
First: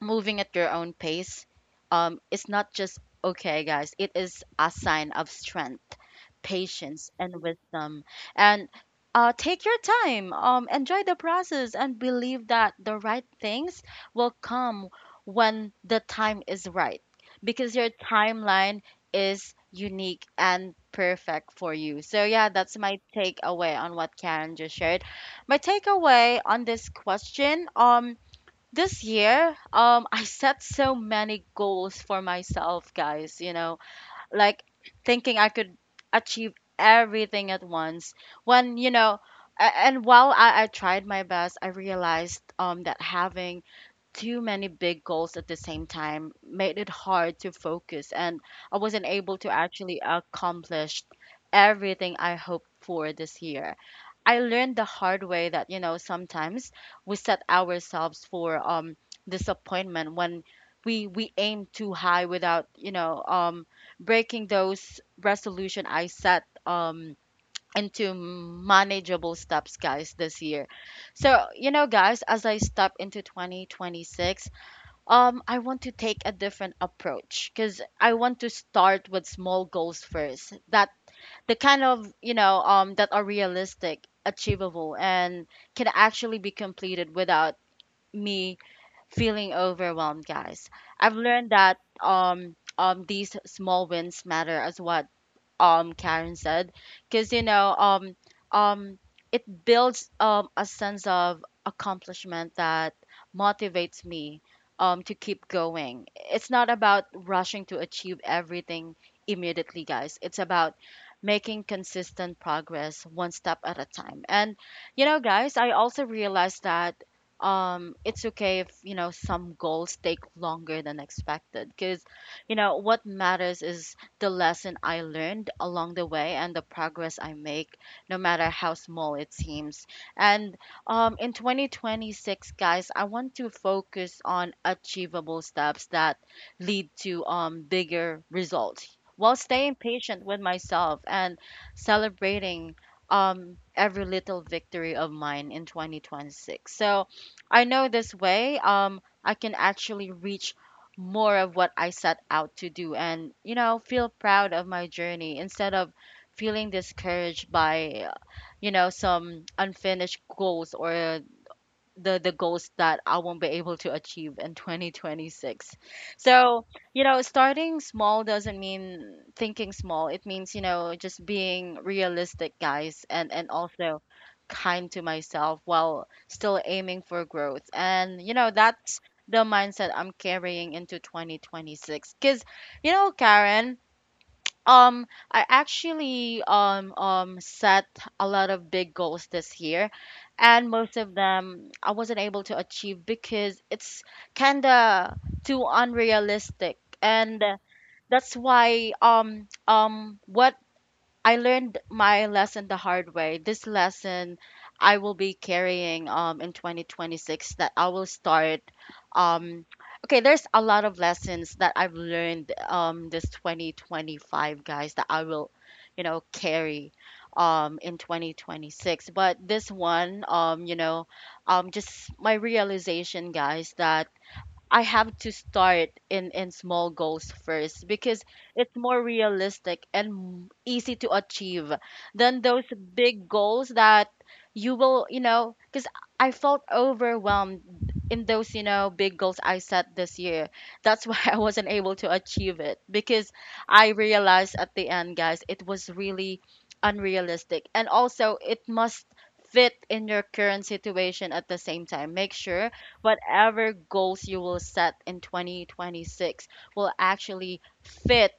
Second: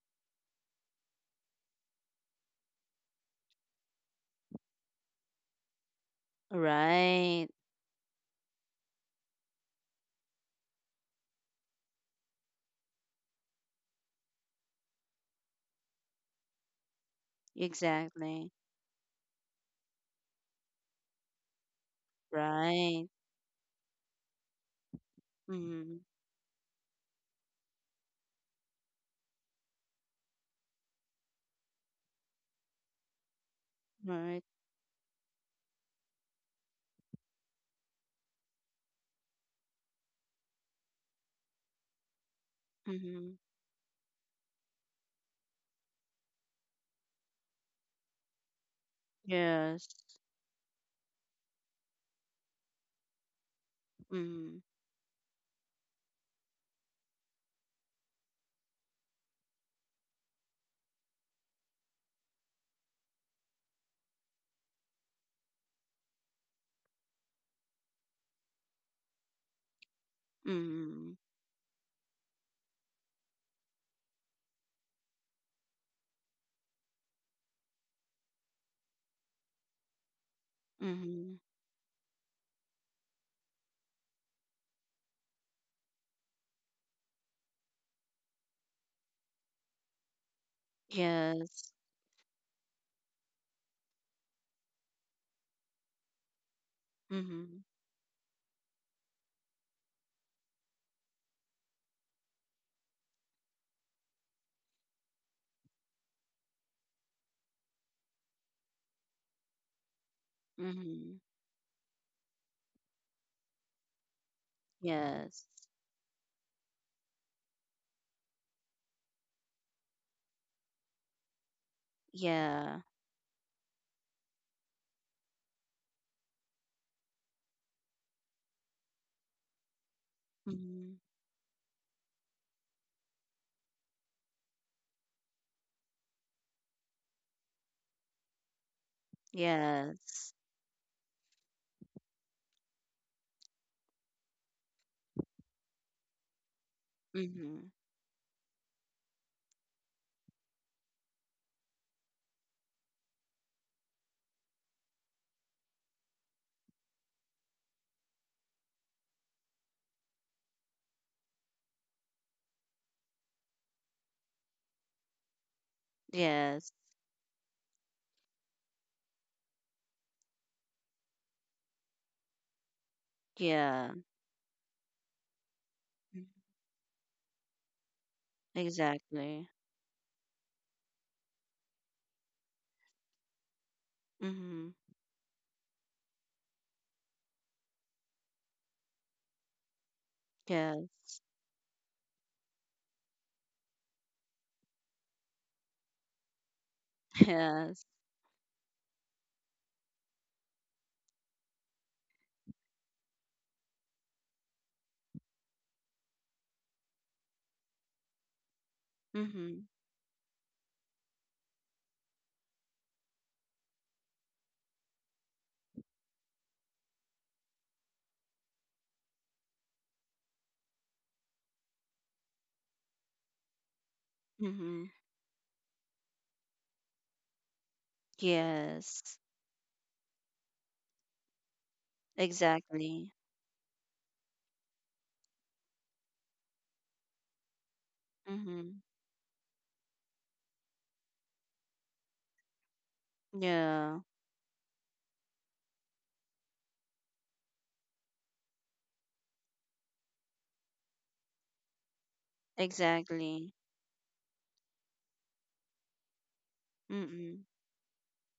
S1: moving at your own pace um, is not just okay, guys. It is a sign of strength, patience, and
S2: Right.
S1: wisdom. And uh, take your time, um, enjoy the process, and believe that the right things will come when the time is right, because your
S2: Exactly.
S1: timeline is unique and perfect for you. So yeah, that's my
S2: Right.
S1: takeaway on what Karen just shared. My
S2: Mm-hmm.
S1: takeaway on this question, um this year, um, I set so many goals for myself, guys, you know,
S2: Right.
S1: like thinking I could achieve everything at once. When, you know, a- and while I, I tried my best, I realized um, that
S2: Mm-hmm.
S1: having too many big goals at the same time made it hard to focus, and I wasn't able to
S2: Yes.
S1: actually accomplish everything I hoped for this year. I
S2: Mm-hmm.
S1: learned the hard way that, you know, sometimes we set ourselves for um disappointment when we we aim too high without, you know, um breaking those resolution I set um into manageable steps, guys, this year.
S2: Mm-hmm.
S1: So, you know, guys, as I step into twenty twenty-six, um, I want to take a different approach because I want to start with small goals first. That
S2: Mm-hmm.
S1: the kind of, you know, um, that are realistic, achievable, and can actually be completed without me feeling overwhelmed, guys. I've learned
S2: Yes.
S1: that um, um, these small wins matter as what um Karen said, because you
S2: Mm-hmm.
S1: know um um it builds um a sense of accomplishment that motivates me um to keep going. It's not about rushing to achieve everything immediately, guys. It's about
S2: Mm-hmm.
S1: making consistent progress one step at a time. And you know,
S2: Yes.
S1: guys, I also realized that um it's okay if you know some goals take longer than expected, because you know
S2: Yeah.
S1: what matters is the lesson I learned along the way and the progress I make, no matter how small it seems. And
S2: Mm-hmm.
S1: um, in twenty twenty-six, guys, I want to focus on achievable steps that lead to um, bigger results, while staying patient
S2: Yes.
S1: with myself and celebrating um, every little victory of mine in twenty twenty-six. So I
S2: Mm-hmm.
S1: know this way um, I can actually reach more of what I set out to do and, you know, feel proud of my journey instead of feeling discouraged by, you know, some unfinished goals or the the goals that I won't be able to achieve in twenty twenty-six. So,
S2: Yes.
S1: you know, starting small doesn't mean thinking small. It means, you know, just being realistic, guys, and and
S2: Yeah.
S1: also kind to myself while
S2: Mhm.
S1: still aiming for growth. And, you know, that's the
S2: Exactly.
S1: mindset I'm carrying into twenty twenty-six, cuz you know, Karen,
S2: Mm-hmm.
S1: um, I actually um um set a lot of big goals this year, and most of
S2: Yes.
S1: them I wasn't able to achieve because it's kinda too unrealistic, and
S2: Yes.
S1: that's why um um what I learned my lesson the hard way. This lesson I will be carrying um in twenty twenty-six, that I will start
S2: Mhm.
S1: um okay, there's a lot of lessons that I've learned um this twenty twenty-five, guys, that I will, you know, carry um in twenty twenty-six. But this one, um you know, um just my realization, guys, that I
S2: Mhm.
S1: have to start in in small goals first because it's more
S2: Yes.
S1: realistic and m- easy to achieve than those
S2: Exactly.
S1: big goals that you will, you know, because I felt overwhelmed in those, you
S2: Mhm.
S1: know, big goals I set this year. That's why I wasn't able to achieve it because I
S2: Yeah.
S1: realized at the end, guys, it was really unrealistic. And also, it must fit in your current situation at the same time. Make sure
S2: Exactly.
S1: whatever goals you will set in twenty twenty-six will
S2: Mhm.
S1: actually fit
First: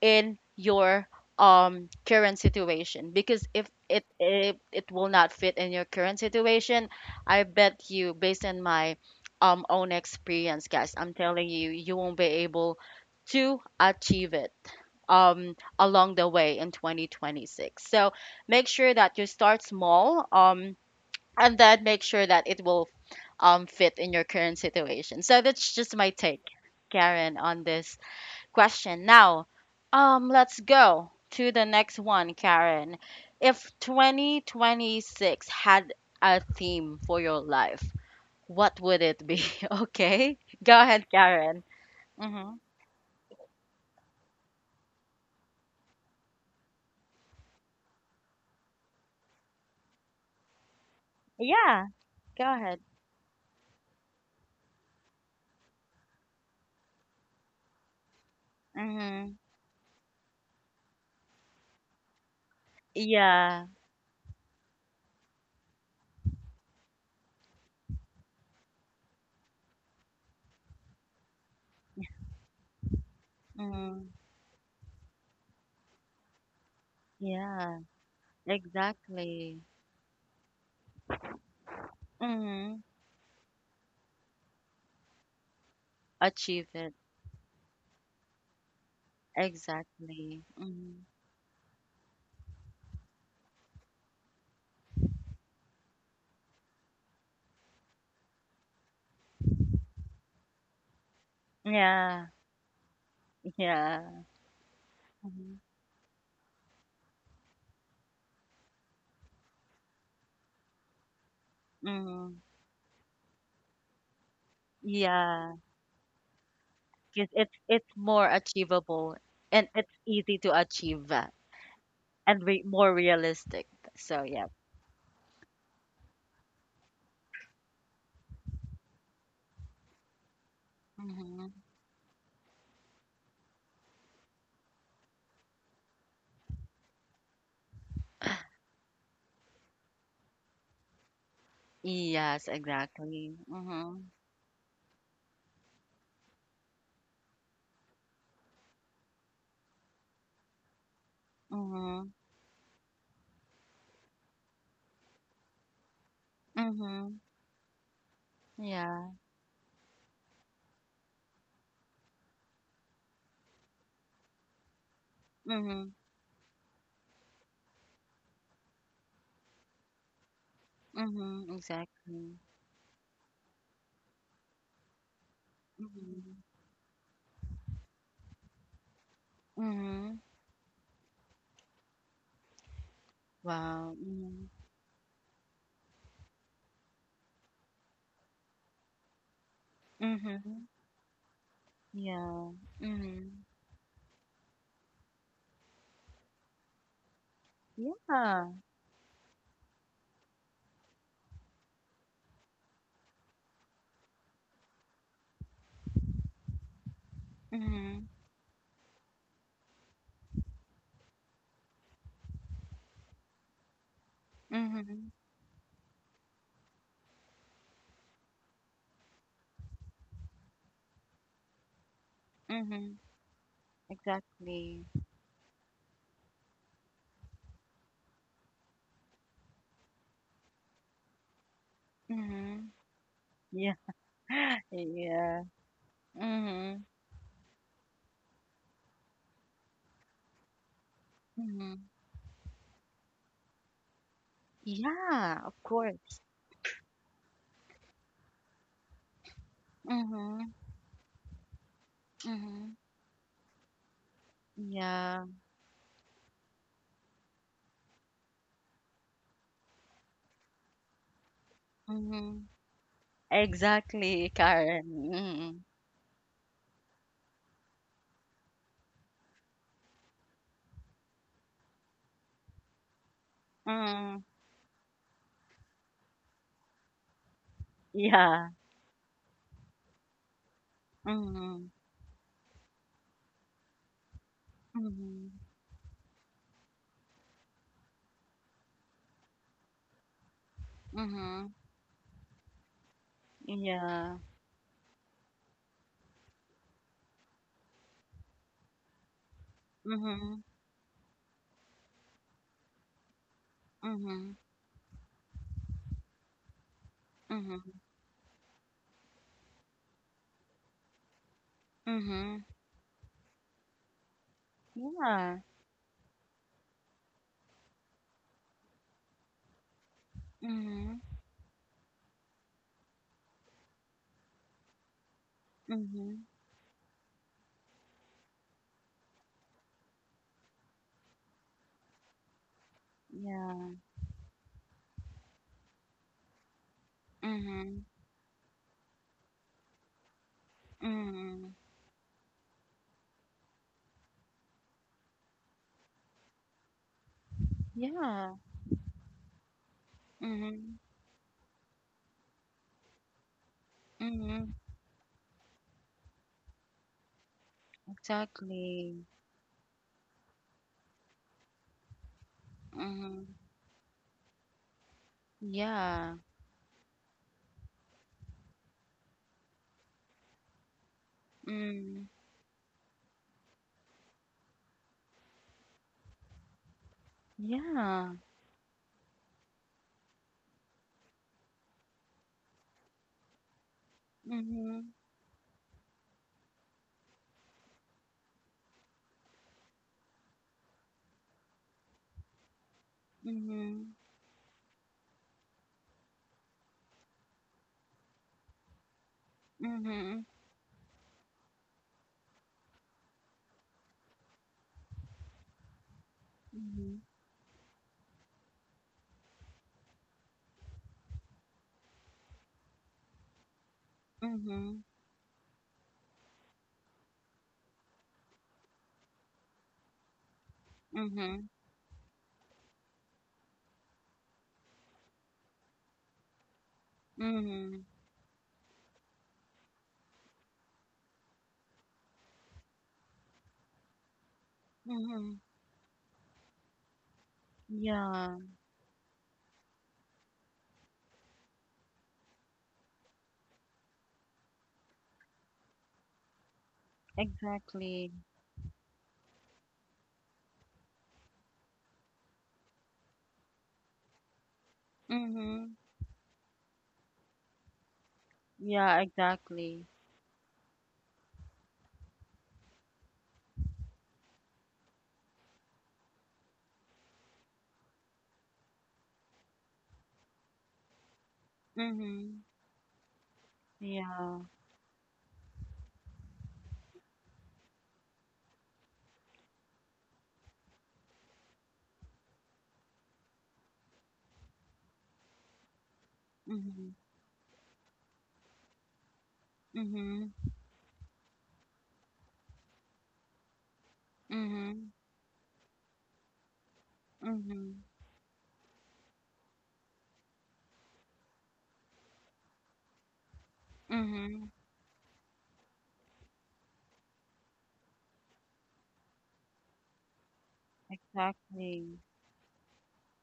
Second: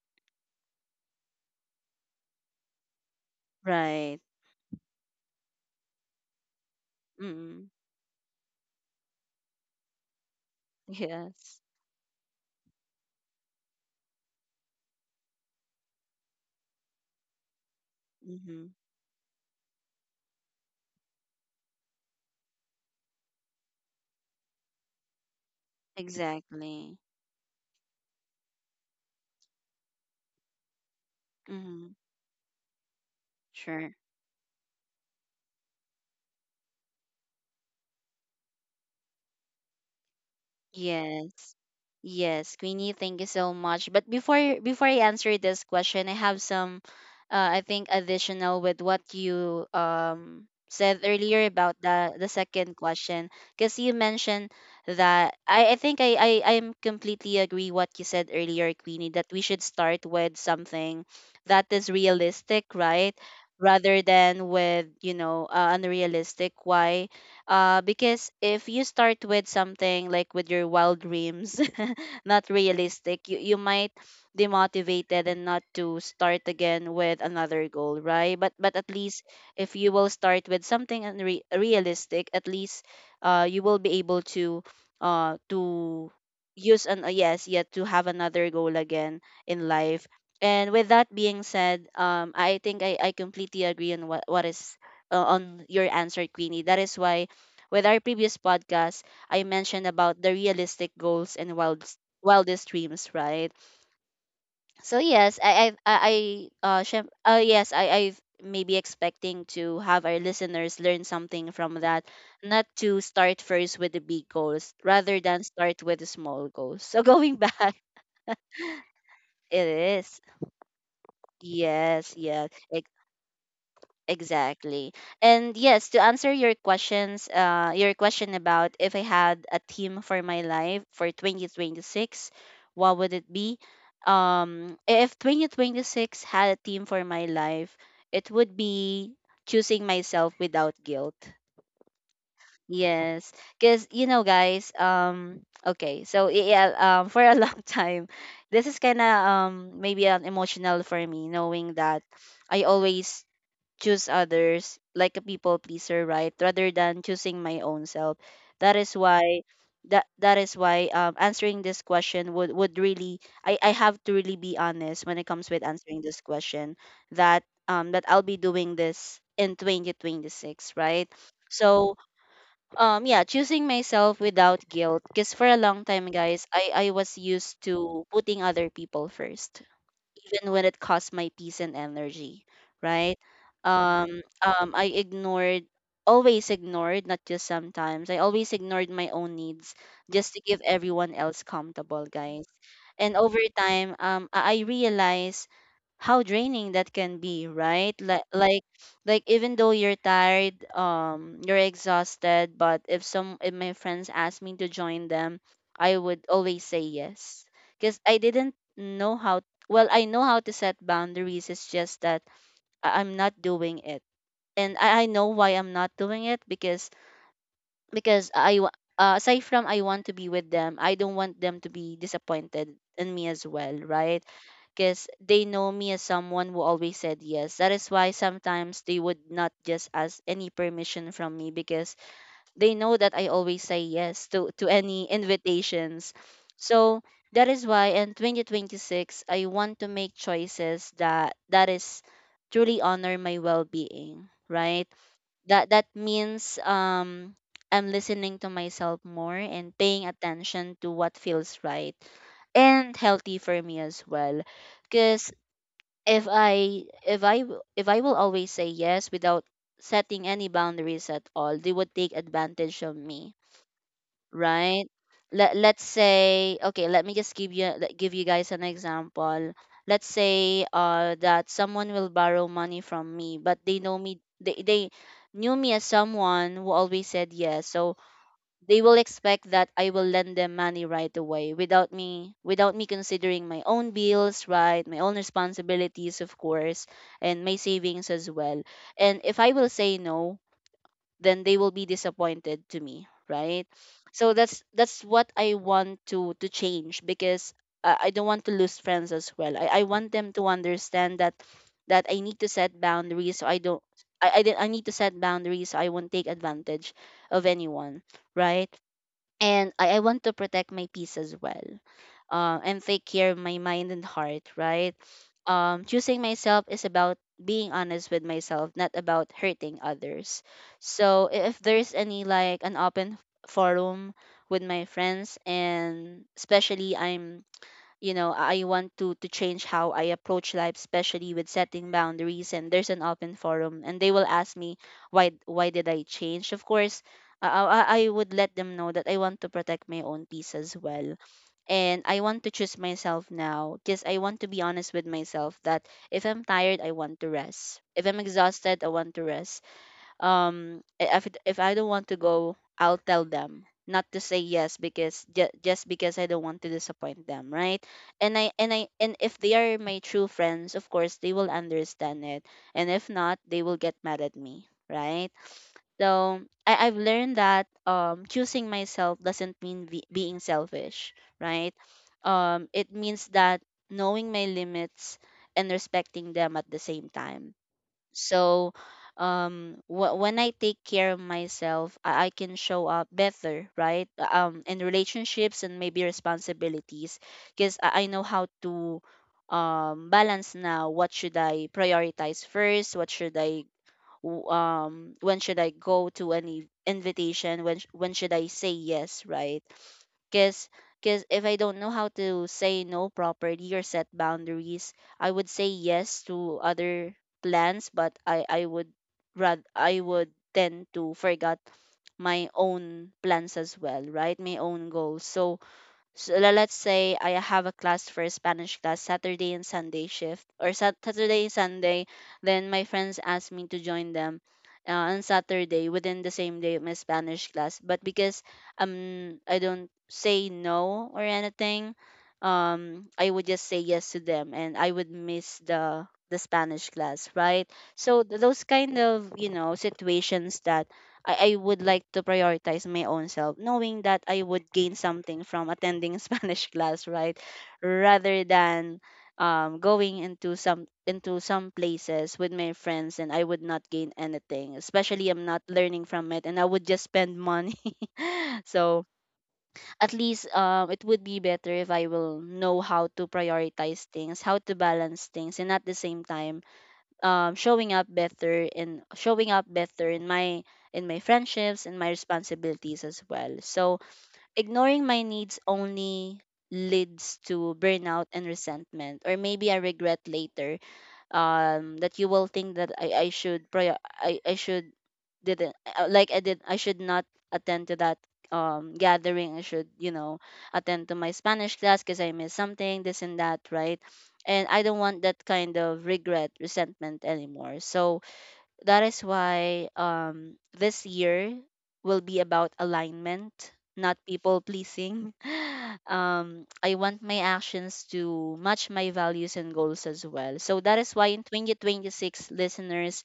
S1: in your um current situation, because if it,
S2: Right.
S1: it it will not fit in your current situation, I
S2: Mhm.
S1: bet you, based on my um own experience, guys, I'm telling
S2: Yes.
S1: you, you won't be able to achieve it um along the way in twenty twenty-six. So make
S2: Mhm.
S1: sure that you start small, um and then make sure that it will um fit in your current situation. So that's just my take,
S2: Exactly.
S1: Karen, on this question. Now, um let's go to the
S2: Mhm.
S1: next one, Karen. If
S2: Sure.
S1: twenty twenty-six had a theme for your life, what would it be? Okay? Go ahead,
S2: Yes.
S1: Karen.
S2: Yes,
S1: Mhm.
S2: Queenie, thank you so much. But before before I answer this question, I have some uh, I think additional with what you um said earlier about
S1: Yeah,
S2: the the
S1: go
S2: second
S1: ahead.
S2: question, because you mentioned that I, I think I, I I'm completely agree what you said earlier, Queenie, that
S1: Mhm.
S2: we should start with something that is realistic, right?
S1: Yeah.
S2: Rather than with, you know, uh, unrealistic. Why? Uh, because if you start with something, like with your wild dreams not realistic, you, you might
S1: Mhm.
S2: demotivated and not to start again with another
S1: Yeah,
S2: goal, right? but but at least
S1: exactly.
S2: if you will start with something unre- realistic, at least
S1: Mhm.
S2: uh, you will be able to uh, to
S1: Achieve
S2: use
S1: it.
S2: an uh, yes, yet to have another goal again in life.
S1: Exactly.
S2: And with
S1: Mhm.
S2: that being said, um, i think i, I completely agree on what, what is uh, on your answer, Queenie. That is why with our previous podcast, I mentioned about the realistic goals and wild
S1: Yeah.
S2: wildest dreams, right?
S1: Yeah.
S2: So yes,
S1: Mhm.
S2: I I I I, uh, syem- uh yes, I I maybe expecting to have our listeners learn something from that,
S1: Mm,
S2: not to start first with the big goals rather than
S1: yeah.
S2: start with the small goals. So
S1: Cause
S2: going
S1: it's
S2: back,
S1: it's more achievable and
S2: it
S1: it's
S2: is
S1: easy to achieve, uh,
S2: yes,
S1: and
S2: yes.
S1: re more realistic. So yeah.
S2: Exactly. And yes, to answer your questions, uh, your question about if I had a theme for my life for
S1: Mm-hmm.
S2: twenty twenty-six, what would it be? Um, if twenty twenty-six had a theme for my life, it would be choosing myself without guilt.
S1: Yes,
S2: Yes,
S1: exactly.
S2: because
S1: Mm-hmm.
S2: you know, guys. Um, okay, so yeah, um, for a long time, this is kind of um maybe an emotional for me, knowing that
S1: Mm-hmm.
S2: I always choose others like a people pleaser, right, rather than
S1: Mm-hmm.
S2: choosing my own self. That is
S1: Yeah.
S2: why that that is why um, answering this question would would really, I, I have to really be honest when it comes with
S1: Mm-hmm.
S2: answering this question, that um that I'll be doing this in twenty twenty-six, right?
S1: Mm-hmm.
S2: So
S1: Exactly.
S2: um yeah, choosing myself without guilt, because for a long time, guys,
S1: Mm-hmm.
S2: I I was used to putting other people first
S1: Mm-hmm.
S2: even when it cost my peace and energy, right?
S1: Wow.
S2: Um,
S1: Mm-hmm.
S2: um, I ignored, always ignored, not just sometimes. I always ignored my own needs just to give
S1: Mm-hmm.
S2: everyone else comfortable, guys.
S1: Yeah.
S2: And
S1: Mm-hmm.
S2: over time, um, I I realized how draining that can be, right? Like
S1: Yeah.
S2: like like even though you're tired, um you're exhausted, but if some, if my friends asked me to join them, I would always say yes, because
S1: Mm-hmm.
S2: I didn't know how, well I know how to set boundaries, it's just that I- I'm not doing it. And i, I
S1: Mm-hmm.
S2: know why I'm not doing it, because because i wa- uh, aside from I want to be with them, I don't want them to be disappointed
S1: Mm-hmm.
S2: in me as well, right?
S1: Exactly.
S2: Because they know me as someone who always said yes. That is why sometimes they would not just ask any permission from me, because
S1: Mm-hmm.
S2: they know that I always
S1: Yeah.
S2: say yes to, to any
S1: Yeah.
S2: invitations.
S1: Mhm.
S2: So that is why in twenty twenty-six I want to make choices that that
S1: Mhm.
S2: is truly honor my well-being, right?
S1: Yeah, of
S2: That that
S1: course.
S2: means um I'm listening to myself more and paying
S1: Mhm.
S2: attention to what feels right
S1: Mhm.
S2: and healthy for me as well,
S1: Yeah.
S2: because if i if i w- if I will always say yes without setting any boundaries at all, they would take
S1: Mhm.
S2: advantage of me,
S1: Exactly,
S2: right?
S1: Karen.
S2: Let
S1: Mhm.
S2: let's say, okay, let me just give you let- give you guys an example. Let's say uh that someone will borrow money from me, but they know me,
S1: Mhm.
S2: they they knew me as someone who always said yes. So
S1: Yeah.
S2: they will expect that I will lend them money right away
S1: Mhm.
S2: without me without me considering my own bills, right? My own
S1: Mhm.
S2: responsibilities, of course, and my savings as well. And if I will say no, then
S1: Mhm.
S2: they will be disappointed to me, right?
S1: Yeah.
S2: So that's that's what I want to to change, because uh, I don't want to lose friends as well. I, I want them to
S1: Mhm.
S2: understand that that I need to set boundaries so I don't, I,
S1: Mhm.
S2: I, di- I need to set boundaries so I won't take advantage of
S1: Mhm.
S2: anyone, right? And I, I want to protect my peace as well,
S1: Mhm.
S2: um, and take care of my mind and heart, right?
S1: Yeah.
S2: Um, choosing myself is about being honest with myself, not about hurting others.
S1: Mhm. Mhm.
S2: So, I- if there's any like an open forum with my friends, and especially I'm, you know, I want to to change how I approach life, especially with setting boundaries, and there's an open forum
S1: Yeah.
S2: and they will ask me why why did I change, of course, uh,
S1: Mhm.
S2: I, I would let them know that I want to protect my own peace as well,
S1: Mhm.
S2: and I want to choose myself now, because I want to be honest with myself, that if I'm tired I want to rest, if I'm
S1: Yeah.
S2: exhausted I want to rest. Um
S1: Mhm.
S2: i- if it- if I don't want to go, I'll tell them, not to say
S1: Mhm.
S2: yes because ju- just because I don't want to disappoint them, right? And I and I
S1: Exactly.
S2: and if they are my true friends, of course they will understand it. And if
S1: Mhm.
S2: not, they will get mad at me, right?
S1: Yeah.
S2: So I, I've learned that um choosing myself doesn't mean be- being selfish, right?
S1: Mm.
S2: Um it means that knowing my limits and respecting them at the same time.
S1: Yeah.
S2: So um wh- when I take care of myself, I, I can show up better, right? Um in
S1: Mhm.
S2: relationships and maybe responsibilities, because I-, I know how to um balance now. What should I prioritize first? What should I
S1: Mhm.
S2: w- um when should I go to any invitation, when sh- when should I say yes, right?
S1: Mhm.
S2: Because because if I don't know how to say no properly or set boundaries, I would say yes to
S1: Mhm.
S2: other plans, but I I would rather I would tend to forget my own plans as well, right? My
S1: Mhm.
S2: own goals. So so le- let's say I have a class for Spanish class Saturday and Sunday shift or Sat- Saturday
S1: Mhm.
S2: and Sunday, then my friends ask me to join them uh, on Saturday within the same day of my Spanish class.
S1: Mhm.
S2: But because um I don't say no or anything, um I would just say yes to them and I would
S1: Mhm.
S2: miss the the Spanish class, right? So
S1: Yeah.
S2: th- those kind of you know situations that I, I would like to prioritize my own self, knowing that I would gain something from attending Spanish class, right?
S1: Exactly.
S2: Rather than um, going into some into some places with my friends and I would not gain anything. Especially I'm not
S1: Mhm.
S2: learning from it and I would just spend money.
S1: Yeah.
S2: So
S1: Exactly.
S2: at least um, it would be better if I will know how to prioritize things, how to balance things, and at the same time um, showing up better in showing up better in my in my friendships and my
S1: Mhm.
S2: responsibilities as well. So
S1: Yeah.
S2: ignoring my needs only leads to burnout and resentment, or maybe I regret later um that you will think that i i should prior i i should didn't uh, like I did, I
S1: Mhm.
S2: should not attend to that um gathering. I should, you
S1: Mhm.
S2: know attend to my Spanish class because I missed something, this and that, right? And I
S1: Mhm.
S2: don't want that kind of regret resentment anymore.
S1: Mhm.
S2: So that is why, um, this year will be about alignment, not
S1: Mhm.
S2: people pleasing. Um, I want my actions to match my values and goals as well. So that is why in
S1: Exactly.
S2: twenty twenty-six, listeners,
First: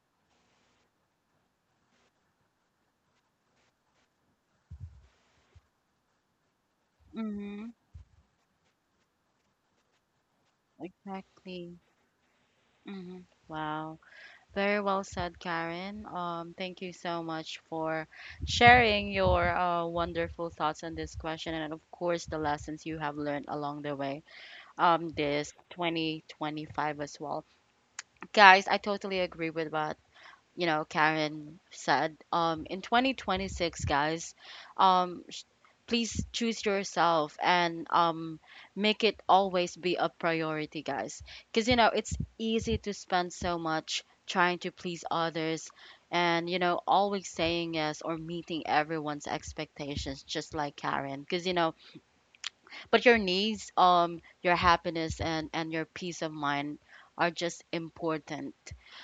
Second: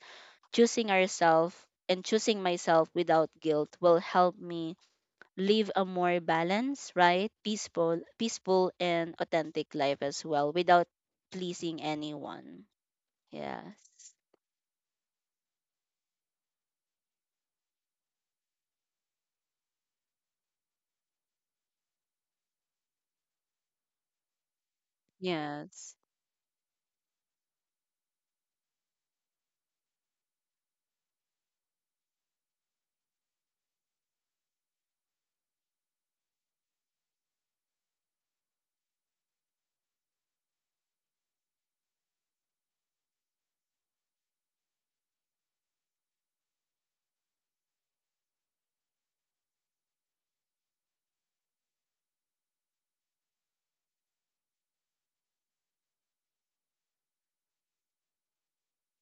S2: choosing ourselves and choosing myself without guilt will help me live a more balanced, right,
S1: Mhm.
S2: peaceful, peaceful and authentic life as well without
S1: Exactly.
S2: pleasing anyone.
S1: Mhm.
S2: Yes.
S1: Wow. Very well said, Karen. Um, thank you so much for sharing your uh, wonderful thoughts on this question and, of course, the lessons you have learned along the way, um, this
S2: Yes.
S1: twenty twenty-five as well. Guys, I totally agree with what you know Karen said. Um, in twenty twenty-six, guys, um, sh- please choose yourself and um, make it always be a priority, guys. Because you know it's easy to spend so much trying to please others, and you know always saying yes or meeting everyone's expectations, just like Karen. Because you know but your needs, um your happiness, and and your peace of mind are just important.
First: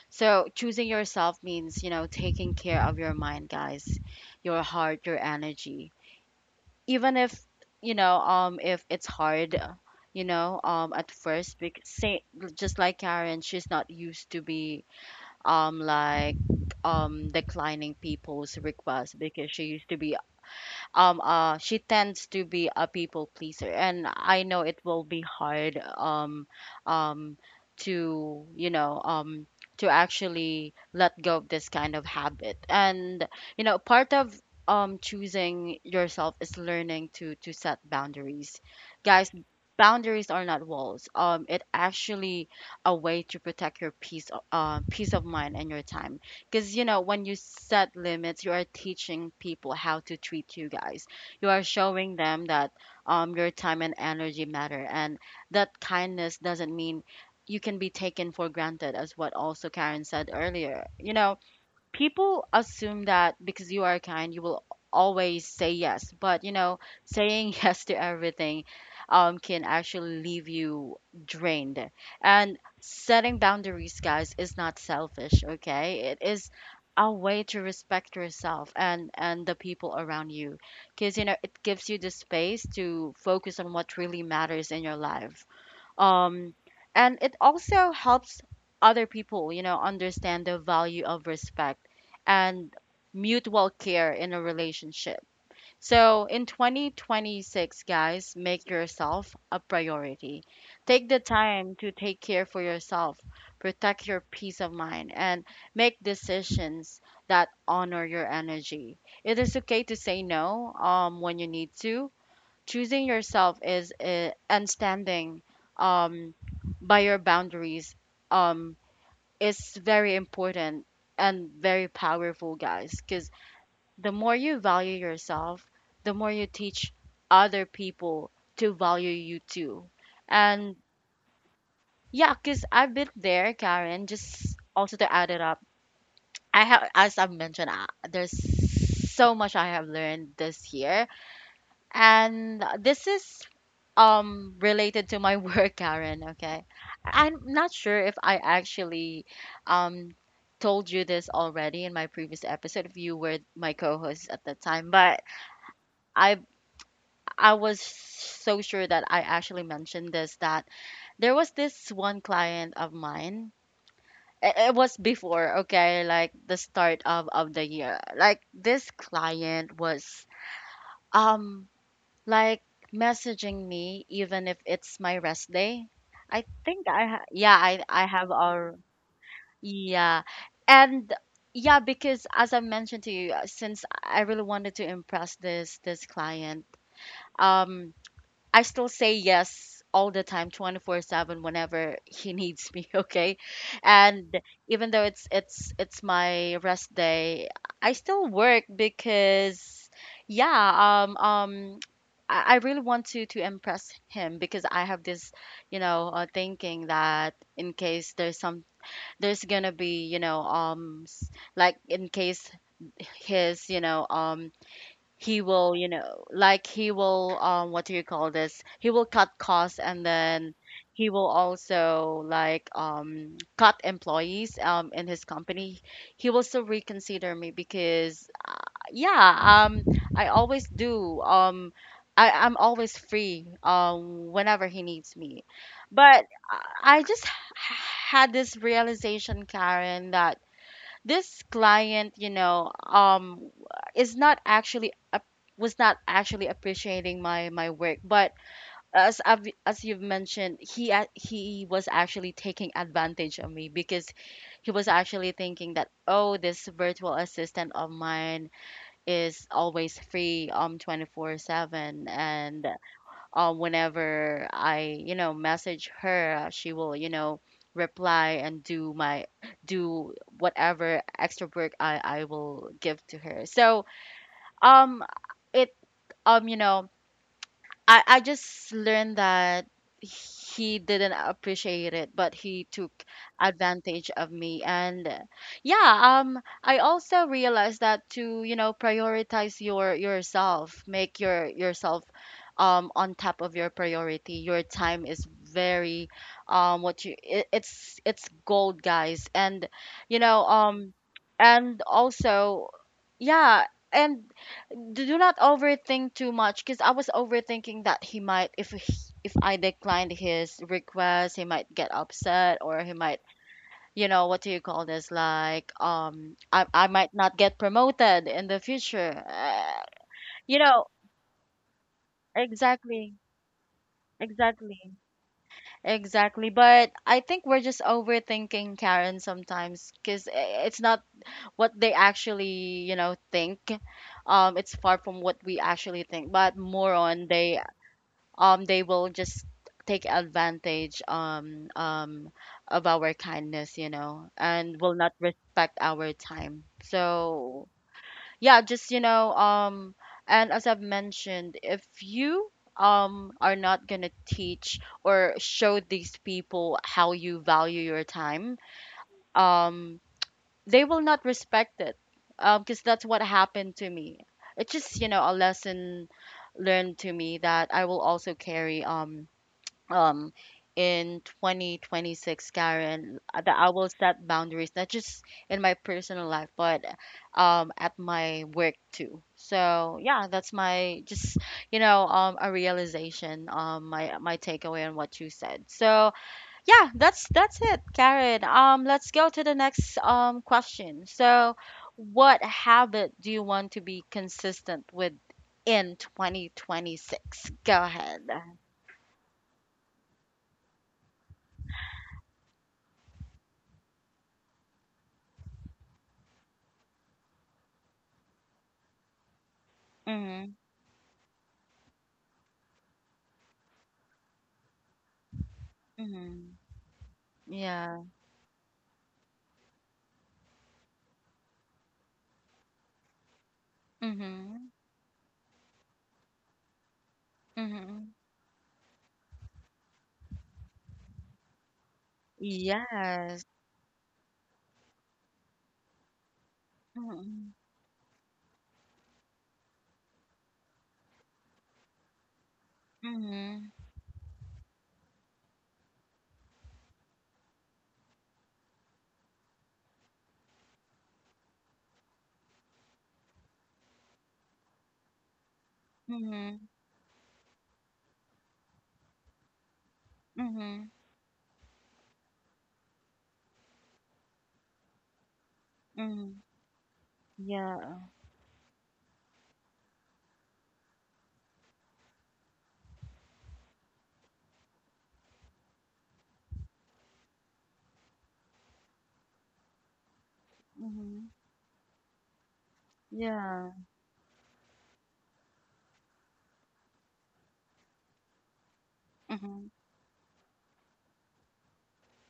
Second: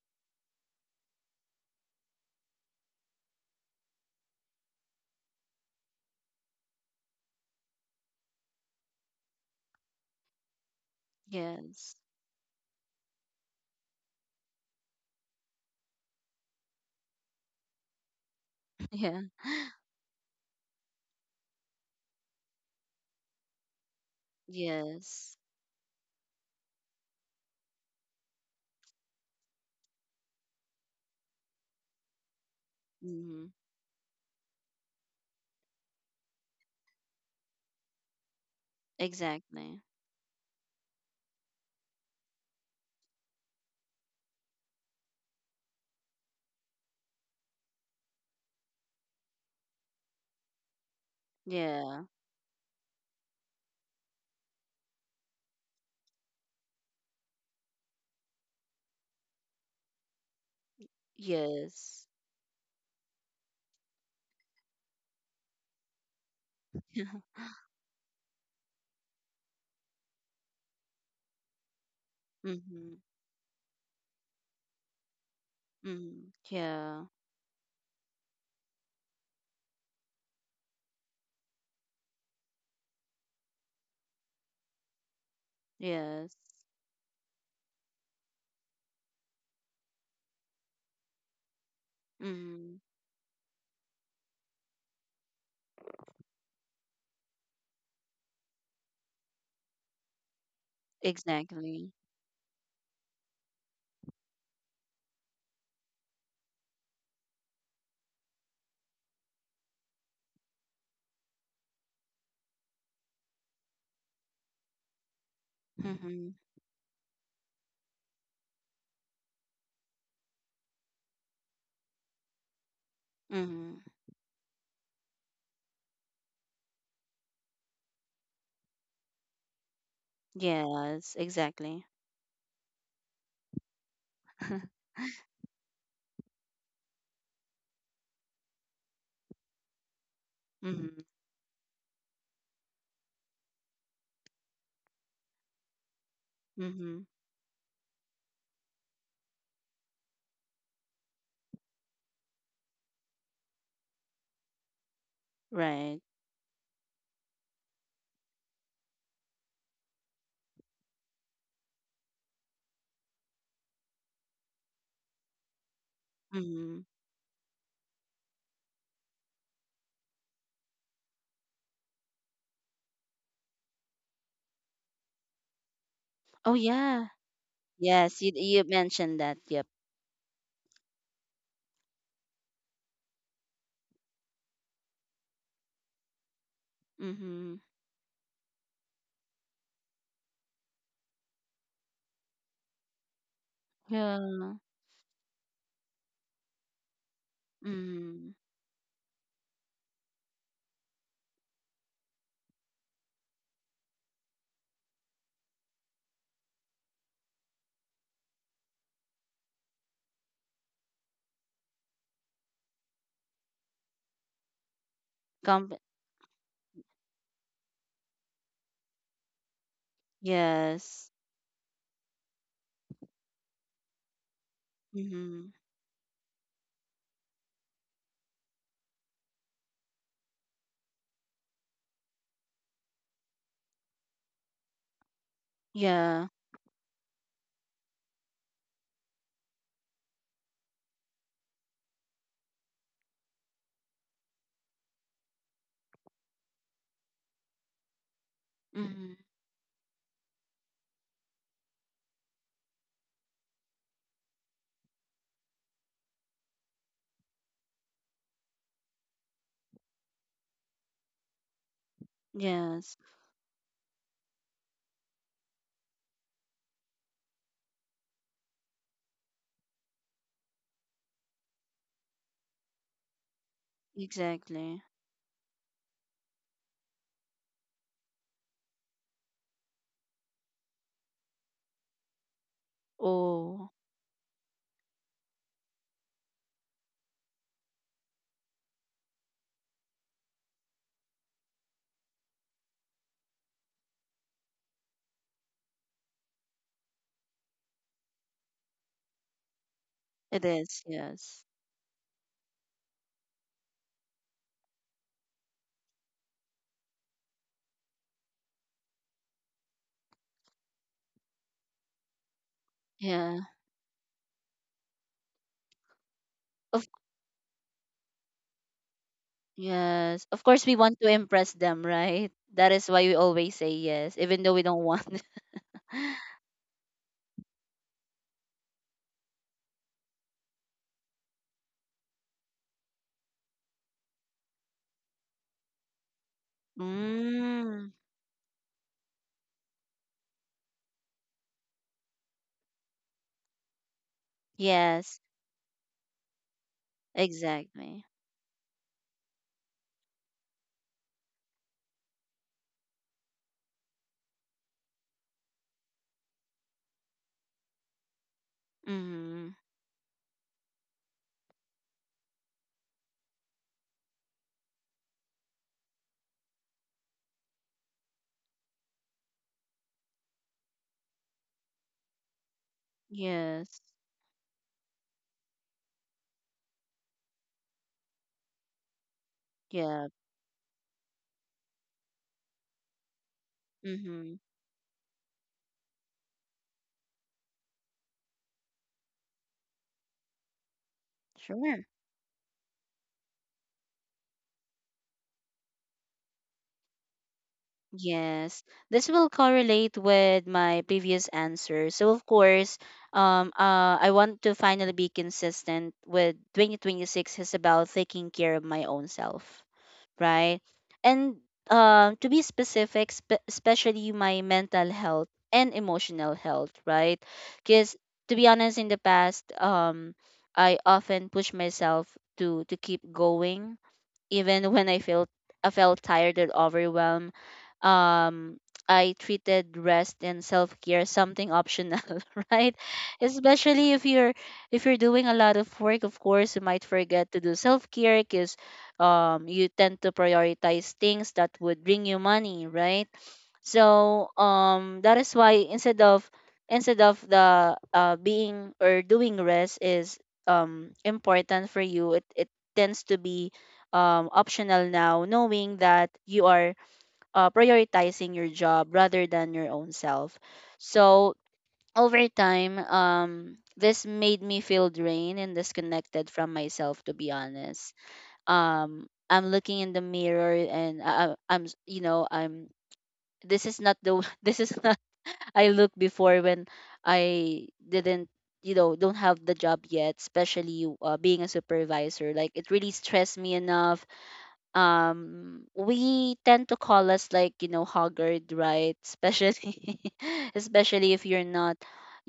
S1: So choosing yourself means, you know taking care of your mind, guys, your heart, your energy, even if you know um if it's hard, you know um at first, because,
S2: Yes.
S1: say, just like Karen, she's not used to be um like um declining people's requests
S2: Yeah.
S1: because she used to be, um uh she tends to be a people pleaser, and I know it will be
S2: Yes.
S1: hard, um um to you know um to actually let go of this kind of habit. And
S2: Mm-hmm.
S1: you know part of um choosing yourself is learning to to set boundaries, guys.
S2: Exactly.
S1: Boundaries are not walls, um it actually a way to protect your peace, uh, peace of mind and your time. Because, you know, when you set limits, you are teaching people how to treat you, guys. You are
S2: Yeah.
S1: showing them that um, your time and energy matter, and that kindness doesn't mean you can be taken for granted, as what also Karen said earlier. You know,
S2: Yes.
S1: people assume that because you are kind, you will always say yes. But you know, saying yes to everything um, can actually leave you drained. And
S2: Mm-hmm.
S1: setting boundaries, guys, is not selfish. Okay, it
S2: Mm-hmm.
S1: is
S2: Yeah.
S1: a way to respect yourself and and the people around you, because you know it gives you the space to focus on what really matters in your life.
S2: Yes.
S1: um and it also helps other people you know understand the value of respect and
S2: Mm-hmm.
S1: mutual care in a relationship. So in twenty twenty-six, guys, make yourself a priority, take the time to
S2: Exactly.
S1: take care for yourself, protect your peace of mind, and make decisions that honor your energy. It is okay to say no um when you need to. Choosing yourself is uh, and standing
S2: Mm-hmm.
S1: um, by your boundaries um, is very important and very powerful, guys, because
S2: Mm-hmm.
S1: the more you value yourself, the more you teach other people to value you too. And
S2: Yes. Exactly.
S1: yeah, because I've been there, Karen, just also to add it up, I have, as I've mentioned, uh, there's so much I have learned this
S2: Mm-hmm.
S1: year, and this is um related to my work, Karen, okay?
S2: Mm-hmm.
S1: I- am not sure if I actually um told you this already in my previous episode, if you were my co-host at the time, but
S2: Right.
S1: I I was so sure that I actually mentioned this, that there was this one client of mine. i- It was before, okay, like the
S2: Mm-hmm.
S1: start of of the year. Like this client was um Like messaging me even if it's my rest day. I
S2: Oh
S1: think I
S2: yeah.
S1: ha- yeah, I I
S2: Yes. You
S1: have
S2: you
S1: all,
S2: mentioned that. Yep.
S1: yeah. And yeah, because as I mentioned to you, uh, since I really wanted to impress this this client,
S2: Mm-hmm.
S1: um I still say yes all the time twenty-four seven whenever he needs me, okay? And
S2: Yeah.
S1: even though it's it's it's my rest day, I still
S2: Mm-hmm.
S1: work because yeah, um um I I really want to to impress him because I have this, you know, uh, thinking that in case there's some there's gonna be, you know, um s- like in case his, you know, um he
S2: Comp.
S1: will, you know, like he will, um, what do you call this? He will cut costs and then he
S2: Yes.
S1: will also like um, cut employees um, in his
S2: Mm-hmm.
S1: company. He will still reconsider me because, uh, yeah, um, I always do. Um, I, I'm always free um, whenever he needs me. But
S2: Yeah.
S1: I I just h- had this realization, Karen, that this client you know um is not actually ap- was not actually appreciating my my work, but
S2: Mm-hmm.
S1: as I've, as you've mentioned, he a- he was actually taking advantage of me because he was actually thinking that, oh, this virtual assistant of mine is always free um twenty-four seven, and
S2: Yes.
S1: uh, whenever I, you know, message her, uh, she will, you know, reply and do my do whatever extra work I I will give to her. So
S2: Exactly.
S1: um, it um, you know I I just learned that he didn't appreciate it, but he took
S2: Oh,
S1: advantage of me. And uh, yeah, um, I also realized that to, you know, prioritize your yourself, make your yourself um on top of your priority. Your time is very, um what you it, it's it's gold, guys. And you know,
S2: it is.
S1: um
S2: Yes.
S1: and also, yeah, and do do not overthink too much, because I was overthinking that he might if he, if I declined his request, he might get upset, or he might,
S2: Yeah.
S1: you know what do you call this, like, um I I
S2: Of
S1: might not get promoted in the future, uh,
S2: yes. Of
S1: you
S2: course we
S1: know
S2: want to impress them, right? That is why
S1: exactly,
S2: we always say yes, even though we don't
S1: exactly,
S2: want.
S1: exactly. But I think we're just overthinking, Karen, sometimes, because it's not what they actually, you know think. Um it's far from what we actually think, but more on, they,
S2: Mm.
S1: um they will just take advantage, um um of our kindness, you know and will not
S2: Yes,
S1: respect our time. So
S2: exactly.
S1: yeah, just, you know um and as I've mentioned, if you um are not going to teach or show these people how you value your time,
S2: Mm-hmm.
S1: um they will not respect it, um because that's what happened to me. It's just, you know a lesson learned to me that I will also carry, um um in twenty twenty-six, Karen, uh, that I
S2: Yes.
S1: will set boundaries not just in my personal life, but um at my work too. So
S2: Yeah.
S1: yeah, that's my just, you know um a realization, um my
S2: Mm-hmm.
S1: my takeaway on what you said. So yeah, that's that's it, Karen. Um let's go to the next um question. So
S2: Sure.
S1: what habit do you want to be consistent with in twenty twenty-six? Go ahead.
S2: Yes. This will correlate with my previous answer. So of course, um uh I want to finally be consistent with twenty twenty-six is about taking care of my own self,
S1: Mm-hmm,
S2: right? And um, to be specific, spe- especially my mental health and emotional
S1: mm-hmm.
S2: health, right? Because
S1: Yeah.
S2: to be honest, in the past, um, I often push myself to to keep going
S1: Mhm.
S2: even when I felt I felt tired and overwhelmed.
S1: Mhm.
S2: Um, I treated rest and self care something optional, right?
S1: Yes.
S2: Especially if you're if you're doing a lot of work, of course, you might forget to do
S1: Mhm.
S2: self care, because um, you tend to prioritize things that would bring you money, right?
S1: Mhm.
S2: So um, that is why instead of instead of the uh, being or doing rest is um, important for you, it, it tends to be um, optional now, knowing that you
S1: Mhm.
S2: are uh, prioritizing your job rather than your own self.
S1: Mhm.
S2: So over time, um, this made me feel drained and disconnected
S1: Mhm.
S2: from myself, to be honest.
S1: Yeah.
S2: Um, I'm looking in the mirror and I, I- I'm, s- you know, I'm. This is not the this is not I look before when I didn't, you know don't have the job yet, especially uh,
S1: Mhm.
S2: being a supervisor. Like it really stressed me
S1: Yeah.
S2: enough. Um we tend to call us like you know haggard, right?
S1: Mhm.
S2: Especially especially if you're not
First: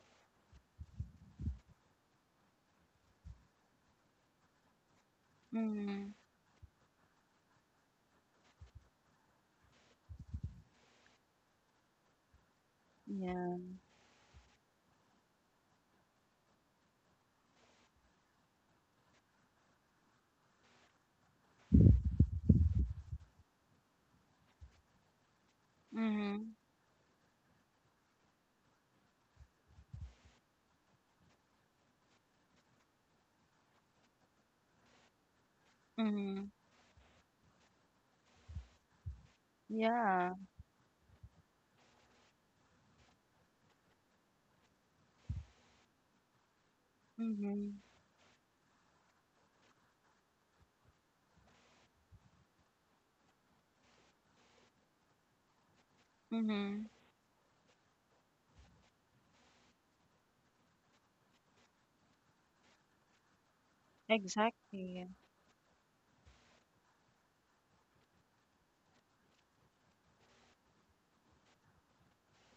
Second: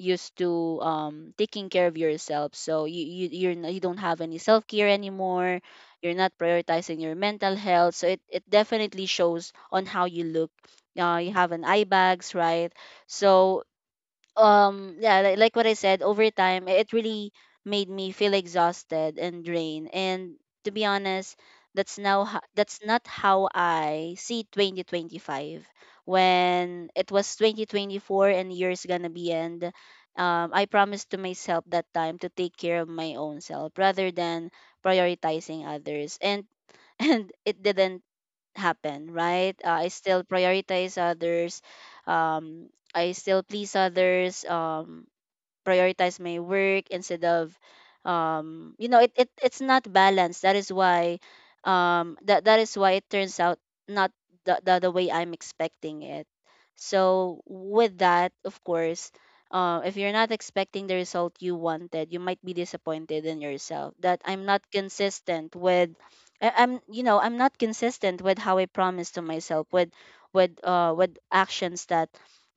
S2: used to um taking care of yourself. So you, you you're not, you don't have any self-care anymore.
S1: Mhm.
S2: You're not prioritizing your mental health, so it, it definitely shows on how you look. Uh, you have an eye bags, right?
S1: Yeah.
S2: So um yeah, like, like what I said, over time i- it really made me feel exhausted and drained. And to be honest, that's now ho- that's not how I see twenty twenty-five.
S1: Mhm.
S2: When it was twenty twenty-four and year's gonna be end, um, I promised to myself that time to take care of my own self rather than prioritizing others, and
S1: Mhm.
S2: and it didn't happen, right? Uh, I still
S1: Yeah.
S2: prioritize others. Um, I still please others. Um, prioritize my work instead of
S1: Mhm.
S2: um you know, it, it it's not balanced. That is why um that that is why it turns out not the, the, the way I'm expecting it.
S1: Mhm.
S2: So with that, of course, uh, if you're not expecting the result you wanted, you might be disappointed in yourself that I'm not
S1: Exactly.
S2: consistent with I, I'm, you know, I'm not consistent with how I promised to myself with with uh with actions that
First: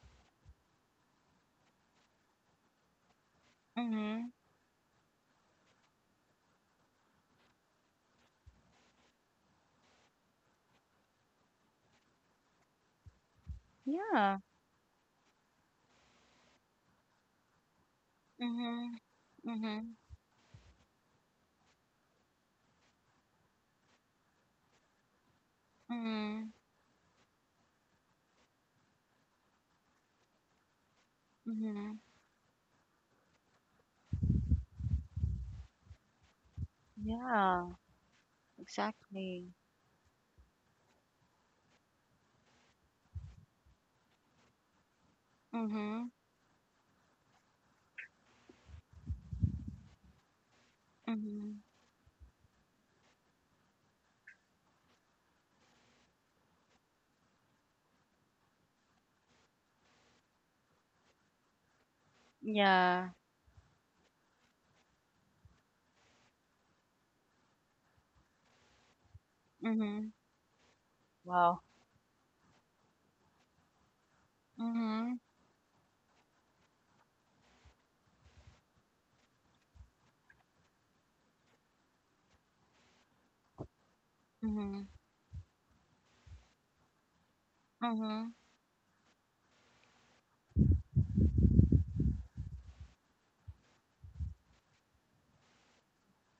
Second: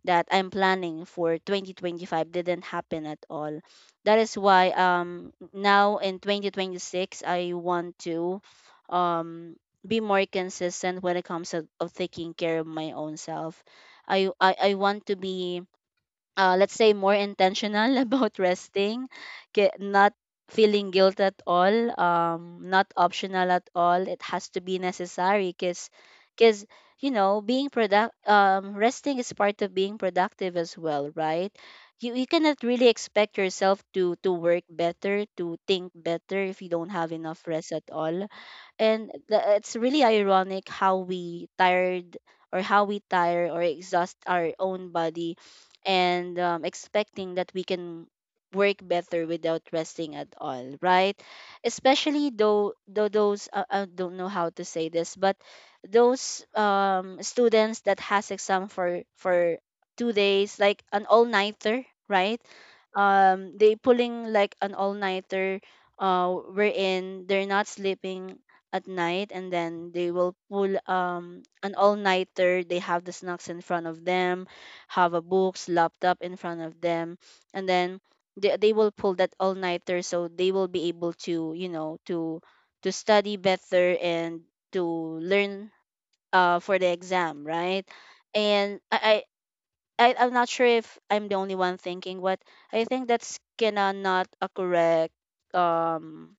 S2: that I'm planning for twenty twenty-five didn't happen at all. That
S1: Mhm.
S2: is why um now in twenty twenty-six I want to um be more consistent when it comes to, of taking care of my own self. I,
S1: Yeah.
S2: I I want to be uh, let's say more intentional about
S1: Mhm.
S2: resting, ki-
S1: Mhm.
S2: not feeling guilt at all, um not optional at all, it has to be necessary. Because
S1: Mhm.
S2: because you know, being product um resting is part of being productive as well, right?
S1: Mhm.
S2: You, you cannot really expect yourself to to work better, to think better, if you don't have enough rest
S1: Yeah.
S2: at all. And the,
S1: Exactly.
S2: it's really ironic how we tired or how we tire or exhaust our own body
S1: Mhm.
S2: and um, expecting that we can work better without resting at all, right?
S1: Mhm.
S2: Especially though, though those uh, I don't know how to say this, but those um, students that has exam for for two days, like an all nighter, right?
S1: Yeah.
S2: Um, they pulling like an all nighter. Uh, wherein they're not sleeping at night, and then they
S1: Mhm.
S2: will pull um
S1: Wow.
S2: an all nighter. They have the snacks in front of them, have
S1: Mhm.
S2: a books, laptop in front of them, and then they, they will pull that all nighter so they will be able to, you know, to to study better and to
S1: Mhm.
S2: learn uh for the exam, right?
S1: Mhm.
S2: And I I I- I'm not sure if I'm the only one thinking, but I think that's kinda not a correct um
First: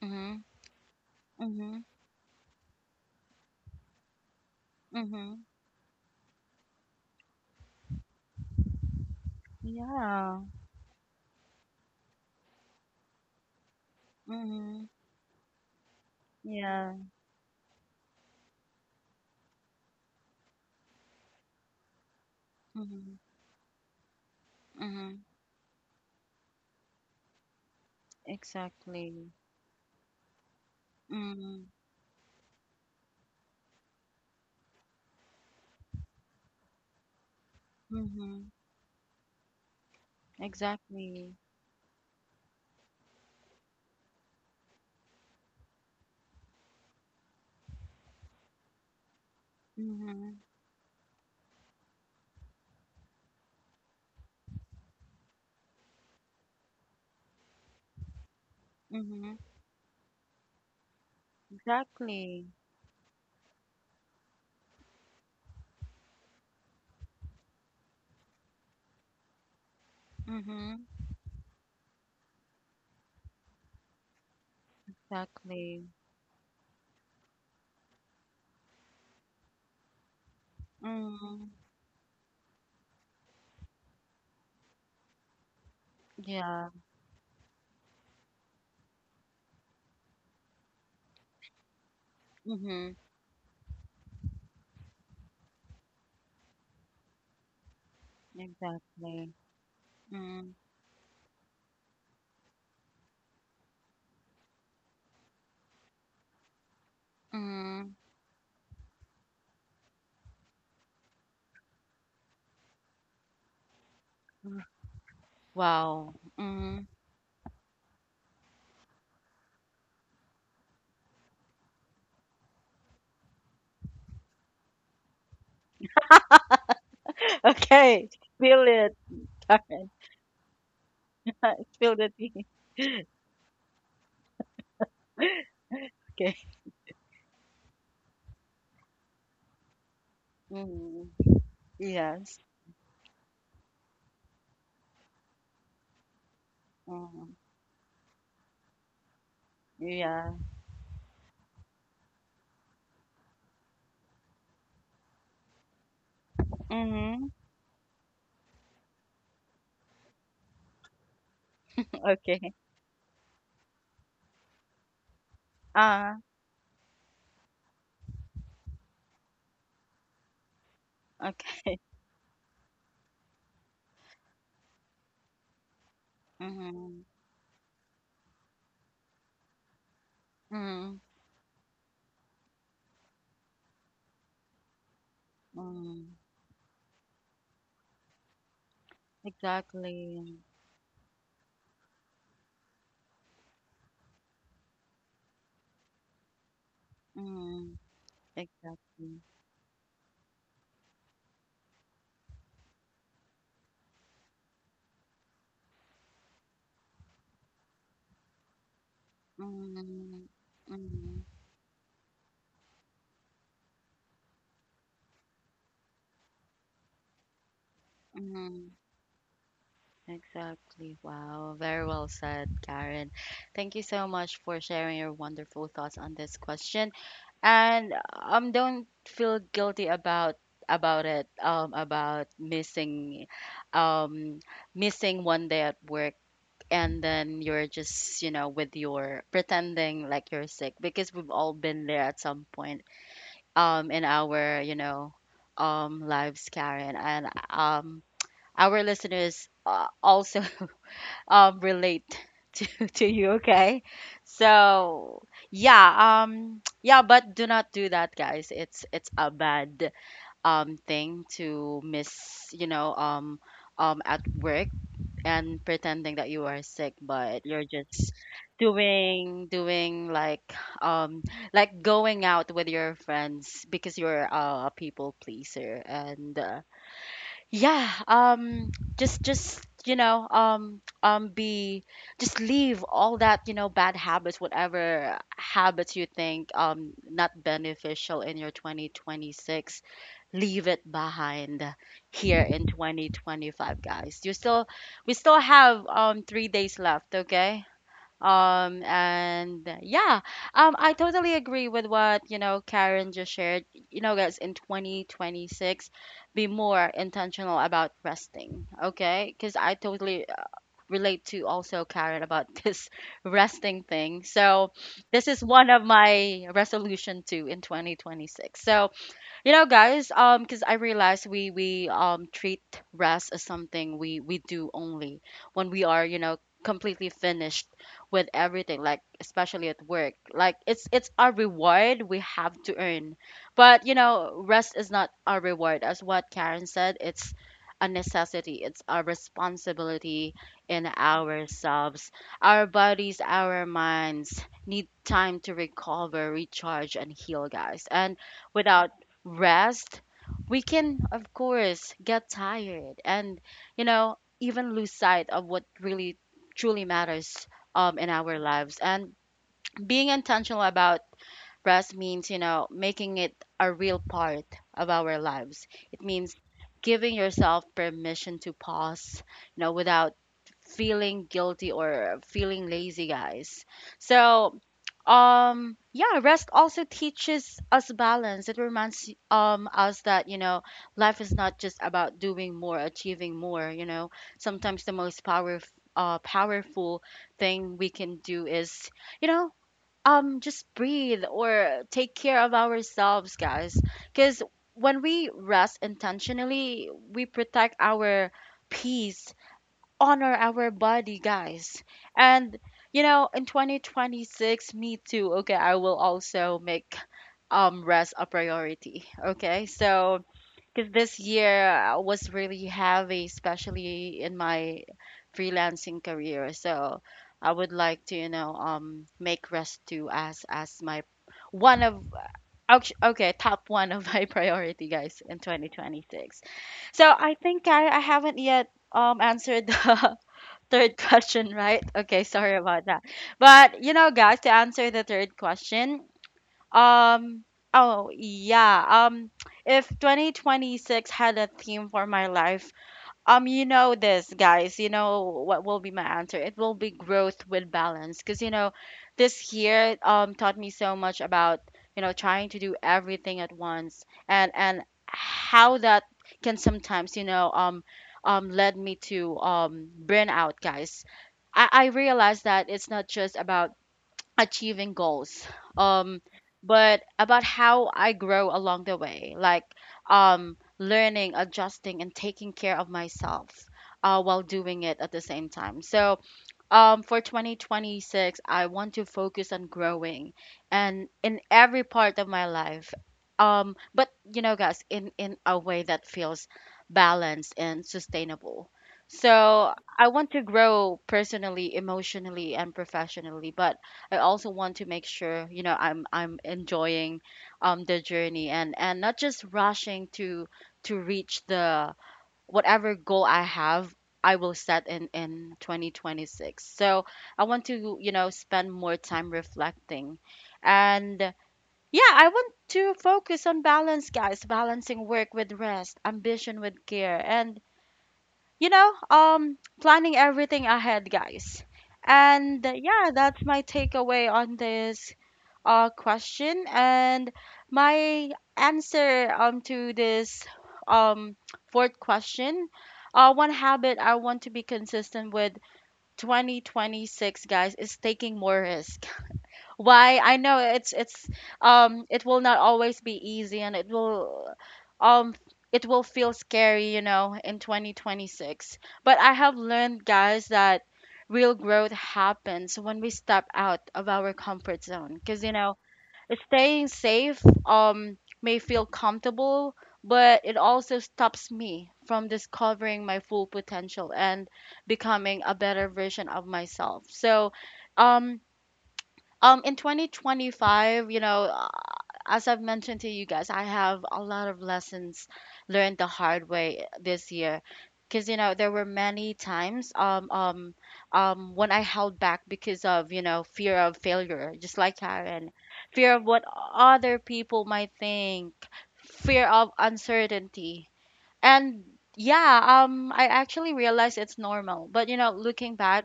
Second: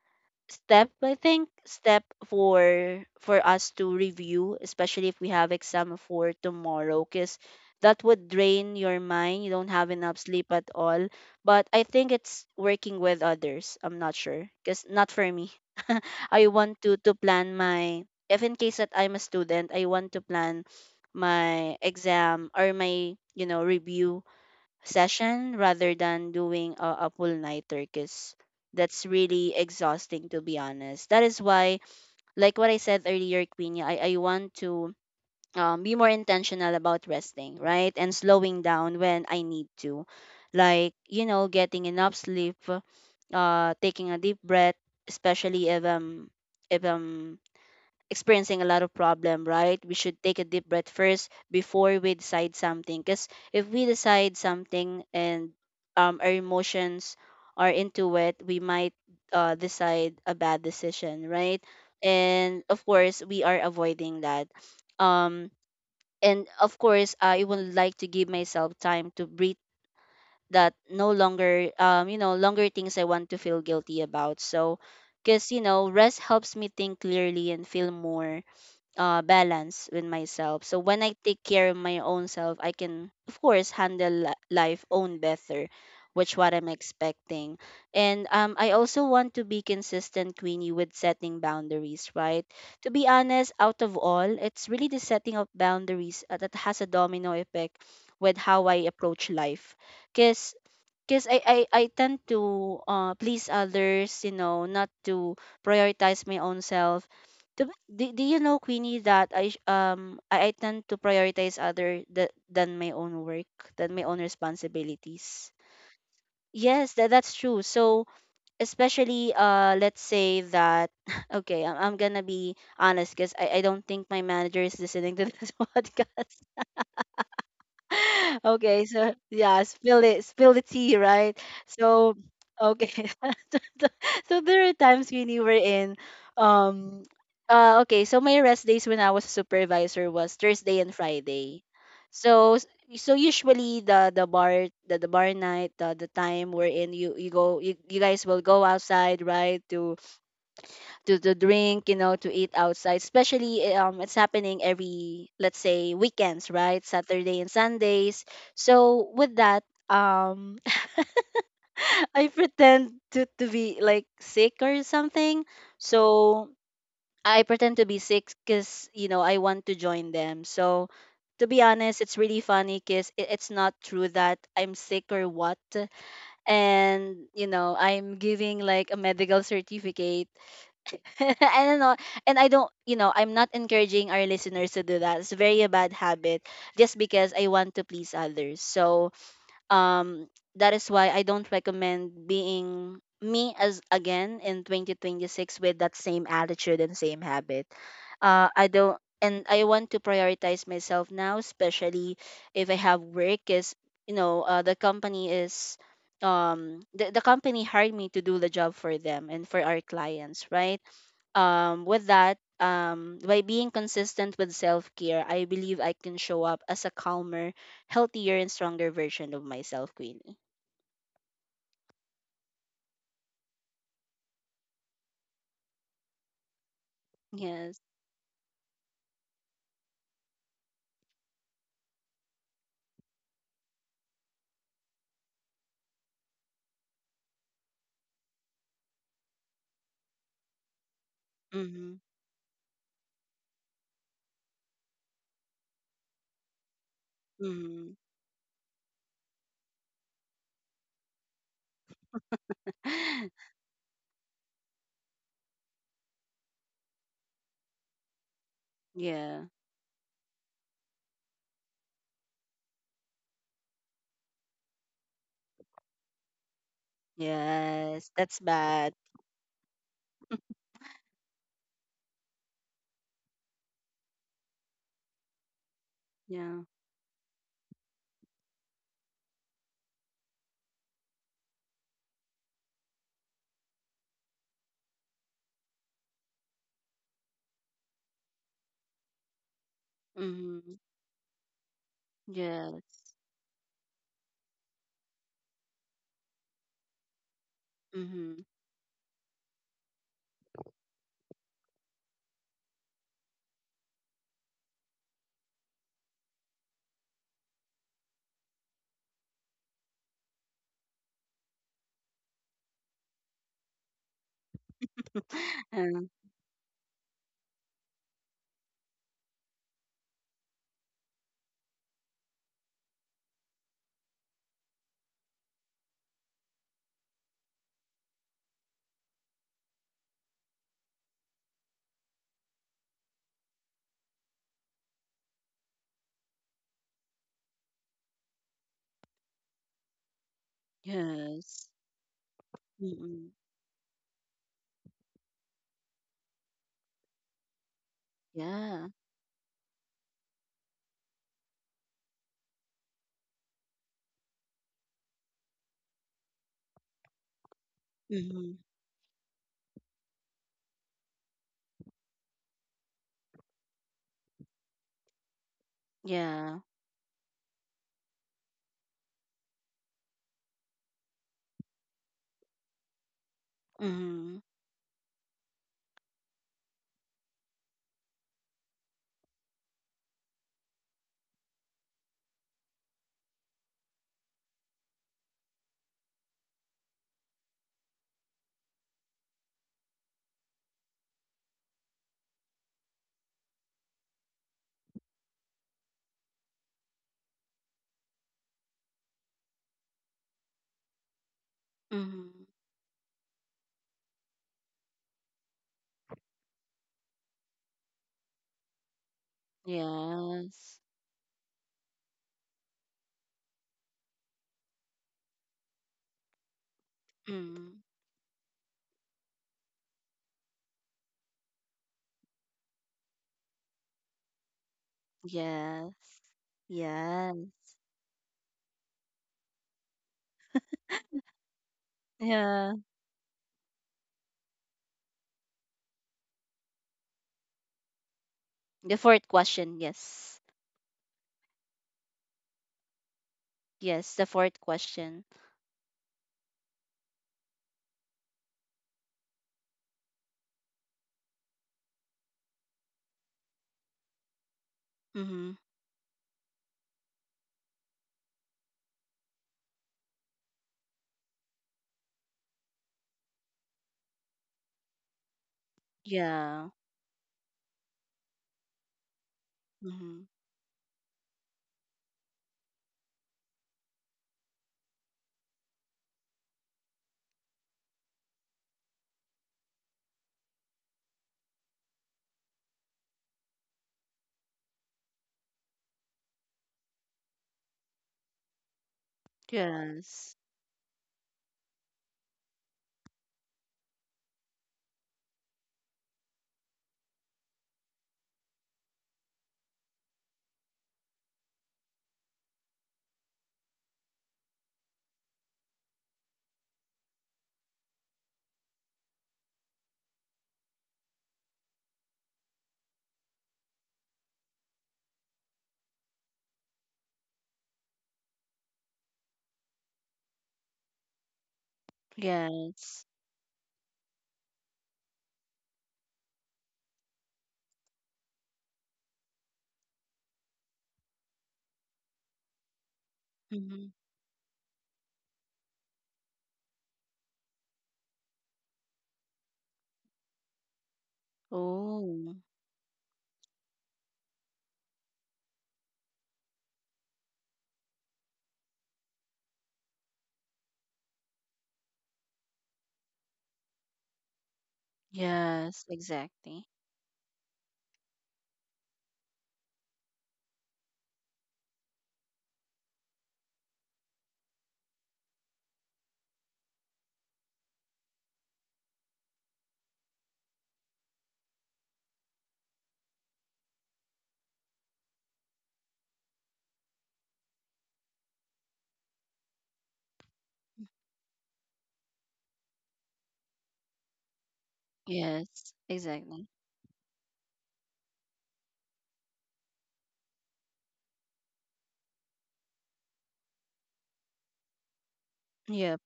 S1: Mhm,
S2: step, I think,
S1: mhm,
S2: step for for us to review especially if we
S1: mhm.
S2: have exam for tomorrow, because that would drain your mind, you don't have enough
S1: Yeah.
S2: sleep at all. But I think it's working with others, I'm not sure, because
S1: Mhm.
S2: not for me. I want
S1: Yeah.
S2: to to plan my if in case that I'm a student, I want to plan my exam or my,
S1: Mhm,
S2: you know, review
S1: mhm.
S2: session, rather than doing a, a full nighter, because that's
S1: Exactly.
S2: really exhausting, to be honest. That is
S1: Mhm,
S2: why, like what I said earlier, Queenie, I, I want to um, be more intentional about resting, right? And
S1: mhm.
S2: slowing down when I need to. Like, you
S1: Exactly.
S2: know, getting enough sleep, uh, taking a deep breath, especially if I'm if I'm experiencing a lot of problem, right? We should take
S1: Mhm,
S2: a deep breath first before we decide something. Because if we decide something and um, our emotions are into it, we might
S1: mhm.
S2: uh, decide a bad decision, right?
S1: Exactly.
S2: And of course, we are avoiding that. Um, and of course, I would like to give myself time to breathe. That
S1: Mhm,
S2: no longer, um, you know, longer things I want to feel guilty about. So, because you
S1: exactly.
S2: know, rest helps me think clearly and feel more uh, balance with myself. So when I take
S1: Mhm.
S2: care of my own self, I can of course handle li- life own better, which what I'm
S1: Yeah.
S2: expecting. And um, I also want to be consistent, Queenie, with setting boundaries, right? To
S1: Mhm.
S2: be honest, out of all, it's really the setting of boundaries uh, that has a domino effect with how I approach
S1: Exactly.
S2: life. Because
S1: Mhm,
S2: because I, I, I tend to uh please others, you know, not to prioritize my own self. Do,
S1: mhm.
S2: do, do you know, Queenie, that I sh- um I, I tend to prioritize other th- than my own work, than my own
S1: R-
S2: responsibilities.
S1: Wow. Mhm.
S2: Yes, that that's true. So especially uh let's say that, okay, I'm, I'm gonna be honest because I, I don't think my manager is listening to this podcast.
S1: Okay, spill
S2: Okay,
S1: it.
S2: so yeah,
S1: Okay,
S2: spill it, spill the tea, right?
S1: spill the
S2: So
S1: tea.
S2: okay, so there are times when you were in.
S1: Okay.
S2: Um, uh, okay, so my rest days when I was a supervisor was Thursday and
S1: Mhm.
S2: Friday.
S1: Yes.
S2: So s- so usually the the bar the, the bar night, the, the time we're in, you you
S1: Mhm.
S2: go you, you guys will go outside, right, to
S1: Yeah.
S2: to to drink, you know, to eat outside. Especially eh, um it's happening every, let's say, weekends, right?
S1: Mhm.
S2: Saturday and Sundays. So with that, um I
S1: Okay.
S2: pretend to to be like sick or something.
S1: Ah,
S2: So I pretend to be sick cuz you know, I want to join them. So to be
S1: okay.
S2: honest, it's really funny because it, it's not true that I'm sick or what.
S1: Mhm.
S2: And, you know, I'm giving like a medical certificate
S1: Mm,
S2: and I don't know. And I don't, you know, I'm not encouraging our listeners to do that. It's a very bad
S1: mm.
S2: habit just because I want to please others. So, um,
S1: Exactly.
S2: that is why I don't recommend being me as again in twenty twenty-six with that same attitude and same habit.
S1: Mm,
S2: Uh, I don't,
S1: exactly.
S2: and I want to prioritize myself now, especially if I have work, because, you know, uh, the company is um the, the company hired me to do the job for them and for our
S1: Mm,
S2: clients, right?
S1: mm,
S2: Um, with that, um, by being consistent with self care, I believe I can show up as a calmer, healthier, and
S1: mm.
S2: stronger version of myself, Queenie.
S1: Exactly. Wow. Very well said, Karen. Thank you so much for sharing your wonderful thoughts on this question.
S2: Yes.
S1: And um, don't feel guilty about about it, um, about missing um missing one day at work, and then you're just, you know with your pretending like you're sick, because we've all been
S2: Mm-hmm.
S1: there at some point um in our, you know um lives, Karen. And
S2: Mm-hmm.
S1: um our listeners, uh, also um relate to to you, okay? So yeah. Um yeah, but do not do that, guys. it's it's a
S2: Yeah.
S1: bad um thing to miss, you know um um at work, and pretending that you are sick but you're
S2: Yes.
S1: just
S2: That's bad.
S1: doing doing like um like going out with your friends because you're, uh, a people pleaser. And
S2: Yeah.
S1: uh, yeah, um just just, you know um um be just leave all that, you know bad habits, whatever habits you think um not beneficial in your twenty twenty-six. Leave
S2: Mm-hmm.
S1: it behind here in
S2: Yes.
S1: twenty twenty-five, guys. You still We still have um three days left, okay?
S2: Mm-hmm.
S1: Um and yeah, um I totally agree with what, you know Karen, just shared. You know, guys, in twenty twenty-six, be more intentional about resting, okay, because I totally, uh, relate to also Karen about this resting thing. So this is one of
S2: um,
S1: my resolution too in twenty twenty-six. So you know, guys, um, because I realize we we um treat rest as something we we do only when we are, you know, completely finished with everything, like especially at work. Like it's it's our reward we have to earn. But, you know, rest is not our reward. As what Karen said, it's a necessity. It's a responsibility in
S2: yes.
S1: ourselves. Our bodies,
S2: Mm-hmm.
S1: our minds need time to recover, recharge, and heal, guys. And
S2: Yeah.
S1: without rest, we can, of course, get tired and, you know, even lose sight of what really truly matters, um, in our
S2: Mm-hmm.
S1: lives. And being intentional about rest means, you know, making it a real part of our lives. It means
S2: Yeah.
S1: giving yourself permission to pause, you know, without feeling guilty or feeling lazy, guys.
S2: Mm-hmm.
S1: So, um yeah, rest also teaches us balance. It reminds um us that, you know life is not just about doing more, achieving more. You know sometimes the most power uh powerful thing we can do is, you know um just breathe or take care of ourselves, guys, because when we rest intentionally, we protect our peace, honor our body, guys.
S2: Mm-hmm.
S1: And you know, in twenty twenty-six, me too. Okay, I will also make um rest a priority. Okay, so
S2: Yes.
S1: because this year, uh, was really heavy, especially in my freelancing career. So I would
S2: Mm-hmm.
S1: like to, you know, um make rest too as as my one of, actu- okay top one of my priority, guys, in
S2: Yes.
S1: twenty twenty-six. So
S2: Yes.
S1: I think I, I haven't yet um answered the third question, right? Okay, sorry
S2: Yeah.
S1: about that. But you know, guys, to answer the third question, um, oh yeah,
S2: The fourth
S1: um,
S2: question,
S1: if
S2: yes.
S1: twenty twenty-six had a theme for my life, um, you know
S2: Yes, the
S1: this,
S2: fourth
S1: guys. You
S2: question.
S1: know what will be my answer? It will be growth with balance, because you know, this year um taught me so much about, you know trying to do everything at once, and and
S2: Mm-hmm.
S1: how that can sometimes, you know um um led me to um burnout, guys. I, I realized that it's not just about achieving goals, um
S2: Yeah.
S1: but about how I grow along the way, like
S2: Mm-hmm.
S1: um learning, adjusting, and taking care of myself, uh, while doing it at the same time. So um, for twenty twenty-six, I want to focus on growing and in every part of my life. Um, but you know, guys, in in a way that feels balanced and sustainable. So I want
S2: Yes.
S1: to grow personally, emotionally, and professionally, but I also want to make sure, you know, I'm I'm enjoying um the journey and and not just rushing to to reach the whatever goal I have, I will set in in twenty twenty-six. So I want to, you know, spend more time reflecting. And yeah, I want to focus on balance, guys, balancing work with rest, ambition with care, and, you know, um planning everything ahead, guys. And uh,
S2: Yes.
S1: yeah, that's my takeaway on this, uh, question, and my answer, um to this, um fourth question. Uh, one
S2: Mm-hmm.
S1: habit I want to be consistent with twenty twenty-six, guys, is taking more risk. Why? I know it's it's um it
S2: Oh.
S1: will not always be easy, and it will um it will feel scary, you know, in twenty twenty-six. But I have learned, guys, that real growth happens when we step out of our comfort zone, because, you know
S2: Yes, exactly.
S1: staying safe, um, may feel comfortable, but it also stops me from discovering my full potential and becoming a better version of myself. So, um, um, in twenty twenty-five, you know, as I've mentioned to you guys, I have a lot of lessons learned the hard way this year. Because, you know, there were many times, um, um, um, when I held back because of, you know, fear of failure, just like Karen,
S2: Yes,
S1: fear of what
S2: exactly.
S1: other people might think, fear of uncertainty. And yeah, um, I actually realized it's normal. But, you know, looking
S2: Yep,
S1: back,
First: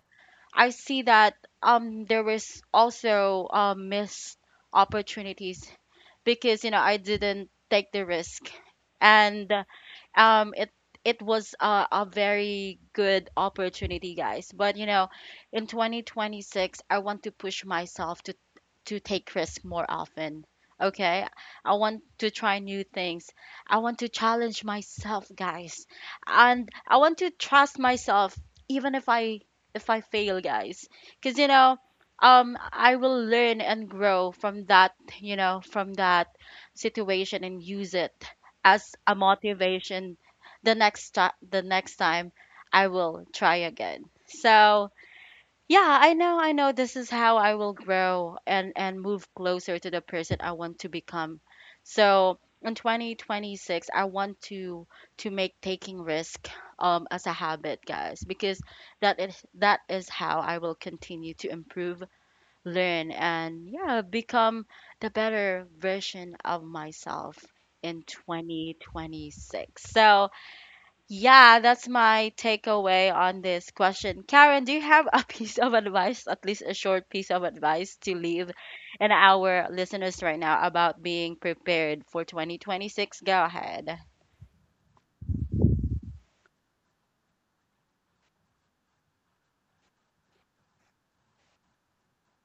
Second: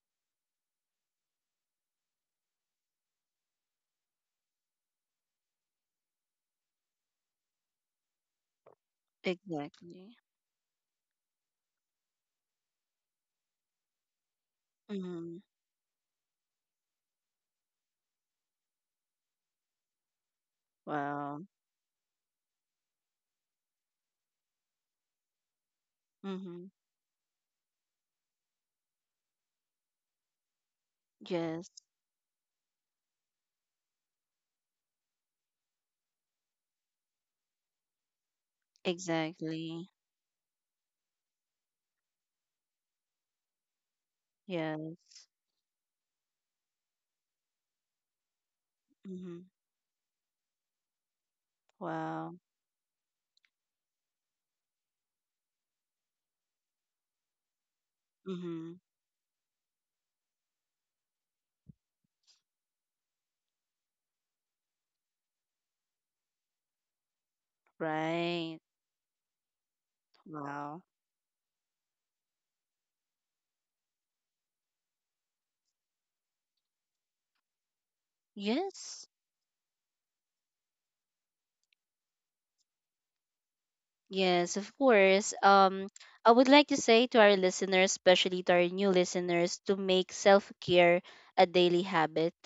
S1: I see that, um, there was also, um, missed opportunities, because you know I didn't take the risk. And uh,
S2: exactly.
S1: um it it was a, a very good opportunity, guys, but, you know
S2: Mm-hmm.
S1: in twenty twenty-six I want to push myself to to take risks more often, okay.
S2: Wow.
S1: I want to try new things, I want to challenge myself, guys,
S2: Mm-hmm.
S1: and I want to trust myself, even if i if i fail, guys, because, you
S2: Yes,
S1: know um I will learn and grow from that, you know from that situation, and use it as a
S2: exactly.
S1: motivation the next time the next time I will try again. So
S2: Yes.
S1: yeah, I know I know this is how I will grow, and and move
S2: Mm-hmm.
S1: closer to the person I want to become.
S2: Wow.
S1: So in twenty twenty-six I want to to make taking risk um as a habit, guys, because
S2: Mm-hmm.
S1: that is that is how I will continue to improve, learn, and, yeah, become the better version of myself in
S2: Right.
S1: twenty twenty-six. So,
S2: Wow.
S1: yeah, that's my takeaway on this question. Karen, do you have a piece of advice, at least a short piece of advice to leave
S2: Yes.
S1: in our listeners right now about being prepared for twenty twenty-six? Go ahead.
S2: Yes, of course. Um, I would like to say to our listeners, especially to our new listeners, to make self care a daily habit,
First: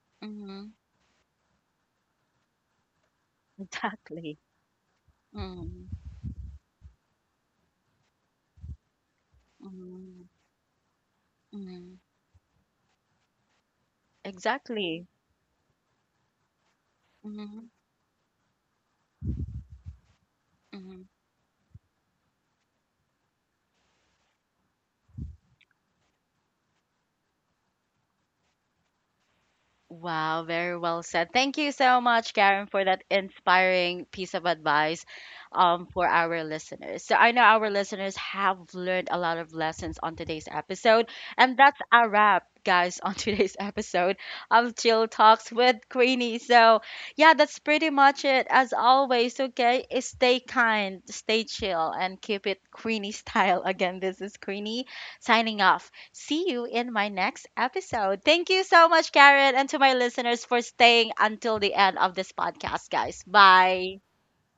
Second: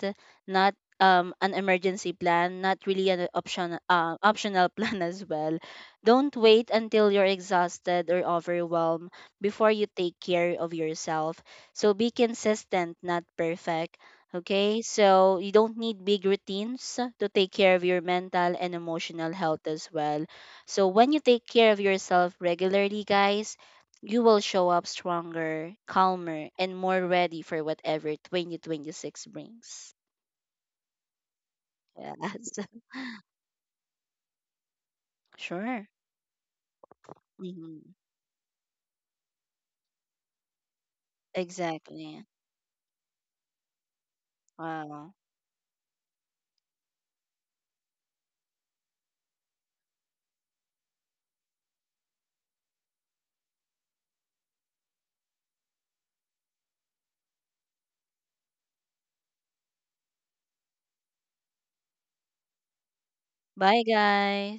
S2: not
S1: Hmm.
S2: um an emergency plan, not really an option uh,
S1: Exactly.
S2: optional plan as well.
S1: Mm-hmm.
S2: Don't wait until you're exhausted or overwhelmed before you take
S1: Mm-hmm.
S2: care of yourself. So be consistent, not perfect. Okay,
S1: Exactly.
S2: so you don't need big routines to take
S1: Mm-hmm.
S2: care of your mental and emotional health as well. So when you take care of yourself regularly, guys, you will show up stronger, calmer, and more ready for whatever twenty twenty-six brings.
S1: Wow, very well said. Thank you so much,
S2: Yes.
S1: Karen, for that inspiring piece of advice, um,
S2: Sure.
S1: for our listeners. So, I know our
S2: Hmm.
S1: listeners have learned a lot of lessons on today's episode. And that's a
S2: Exactly.
S1: wrap, guys, on today's episode of Chill
S2: Wow.
S1: Talks with Queenie. So, yeah, that's pretty much it. As always, okay, is stay kind, stay chill, and keep it Queenie style. Again, this is Queenie signing off. See you in my next episode. Thank you so much, Karen, and to my listeners for staying until the end of this podcast, guys.
S2: Bye,
S1: Bye.
S2: guys.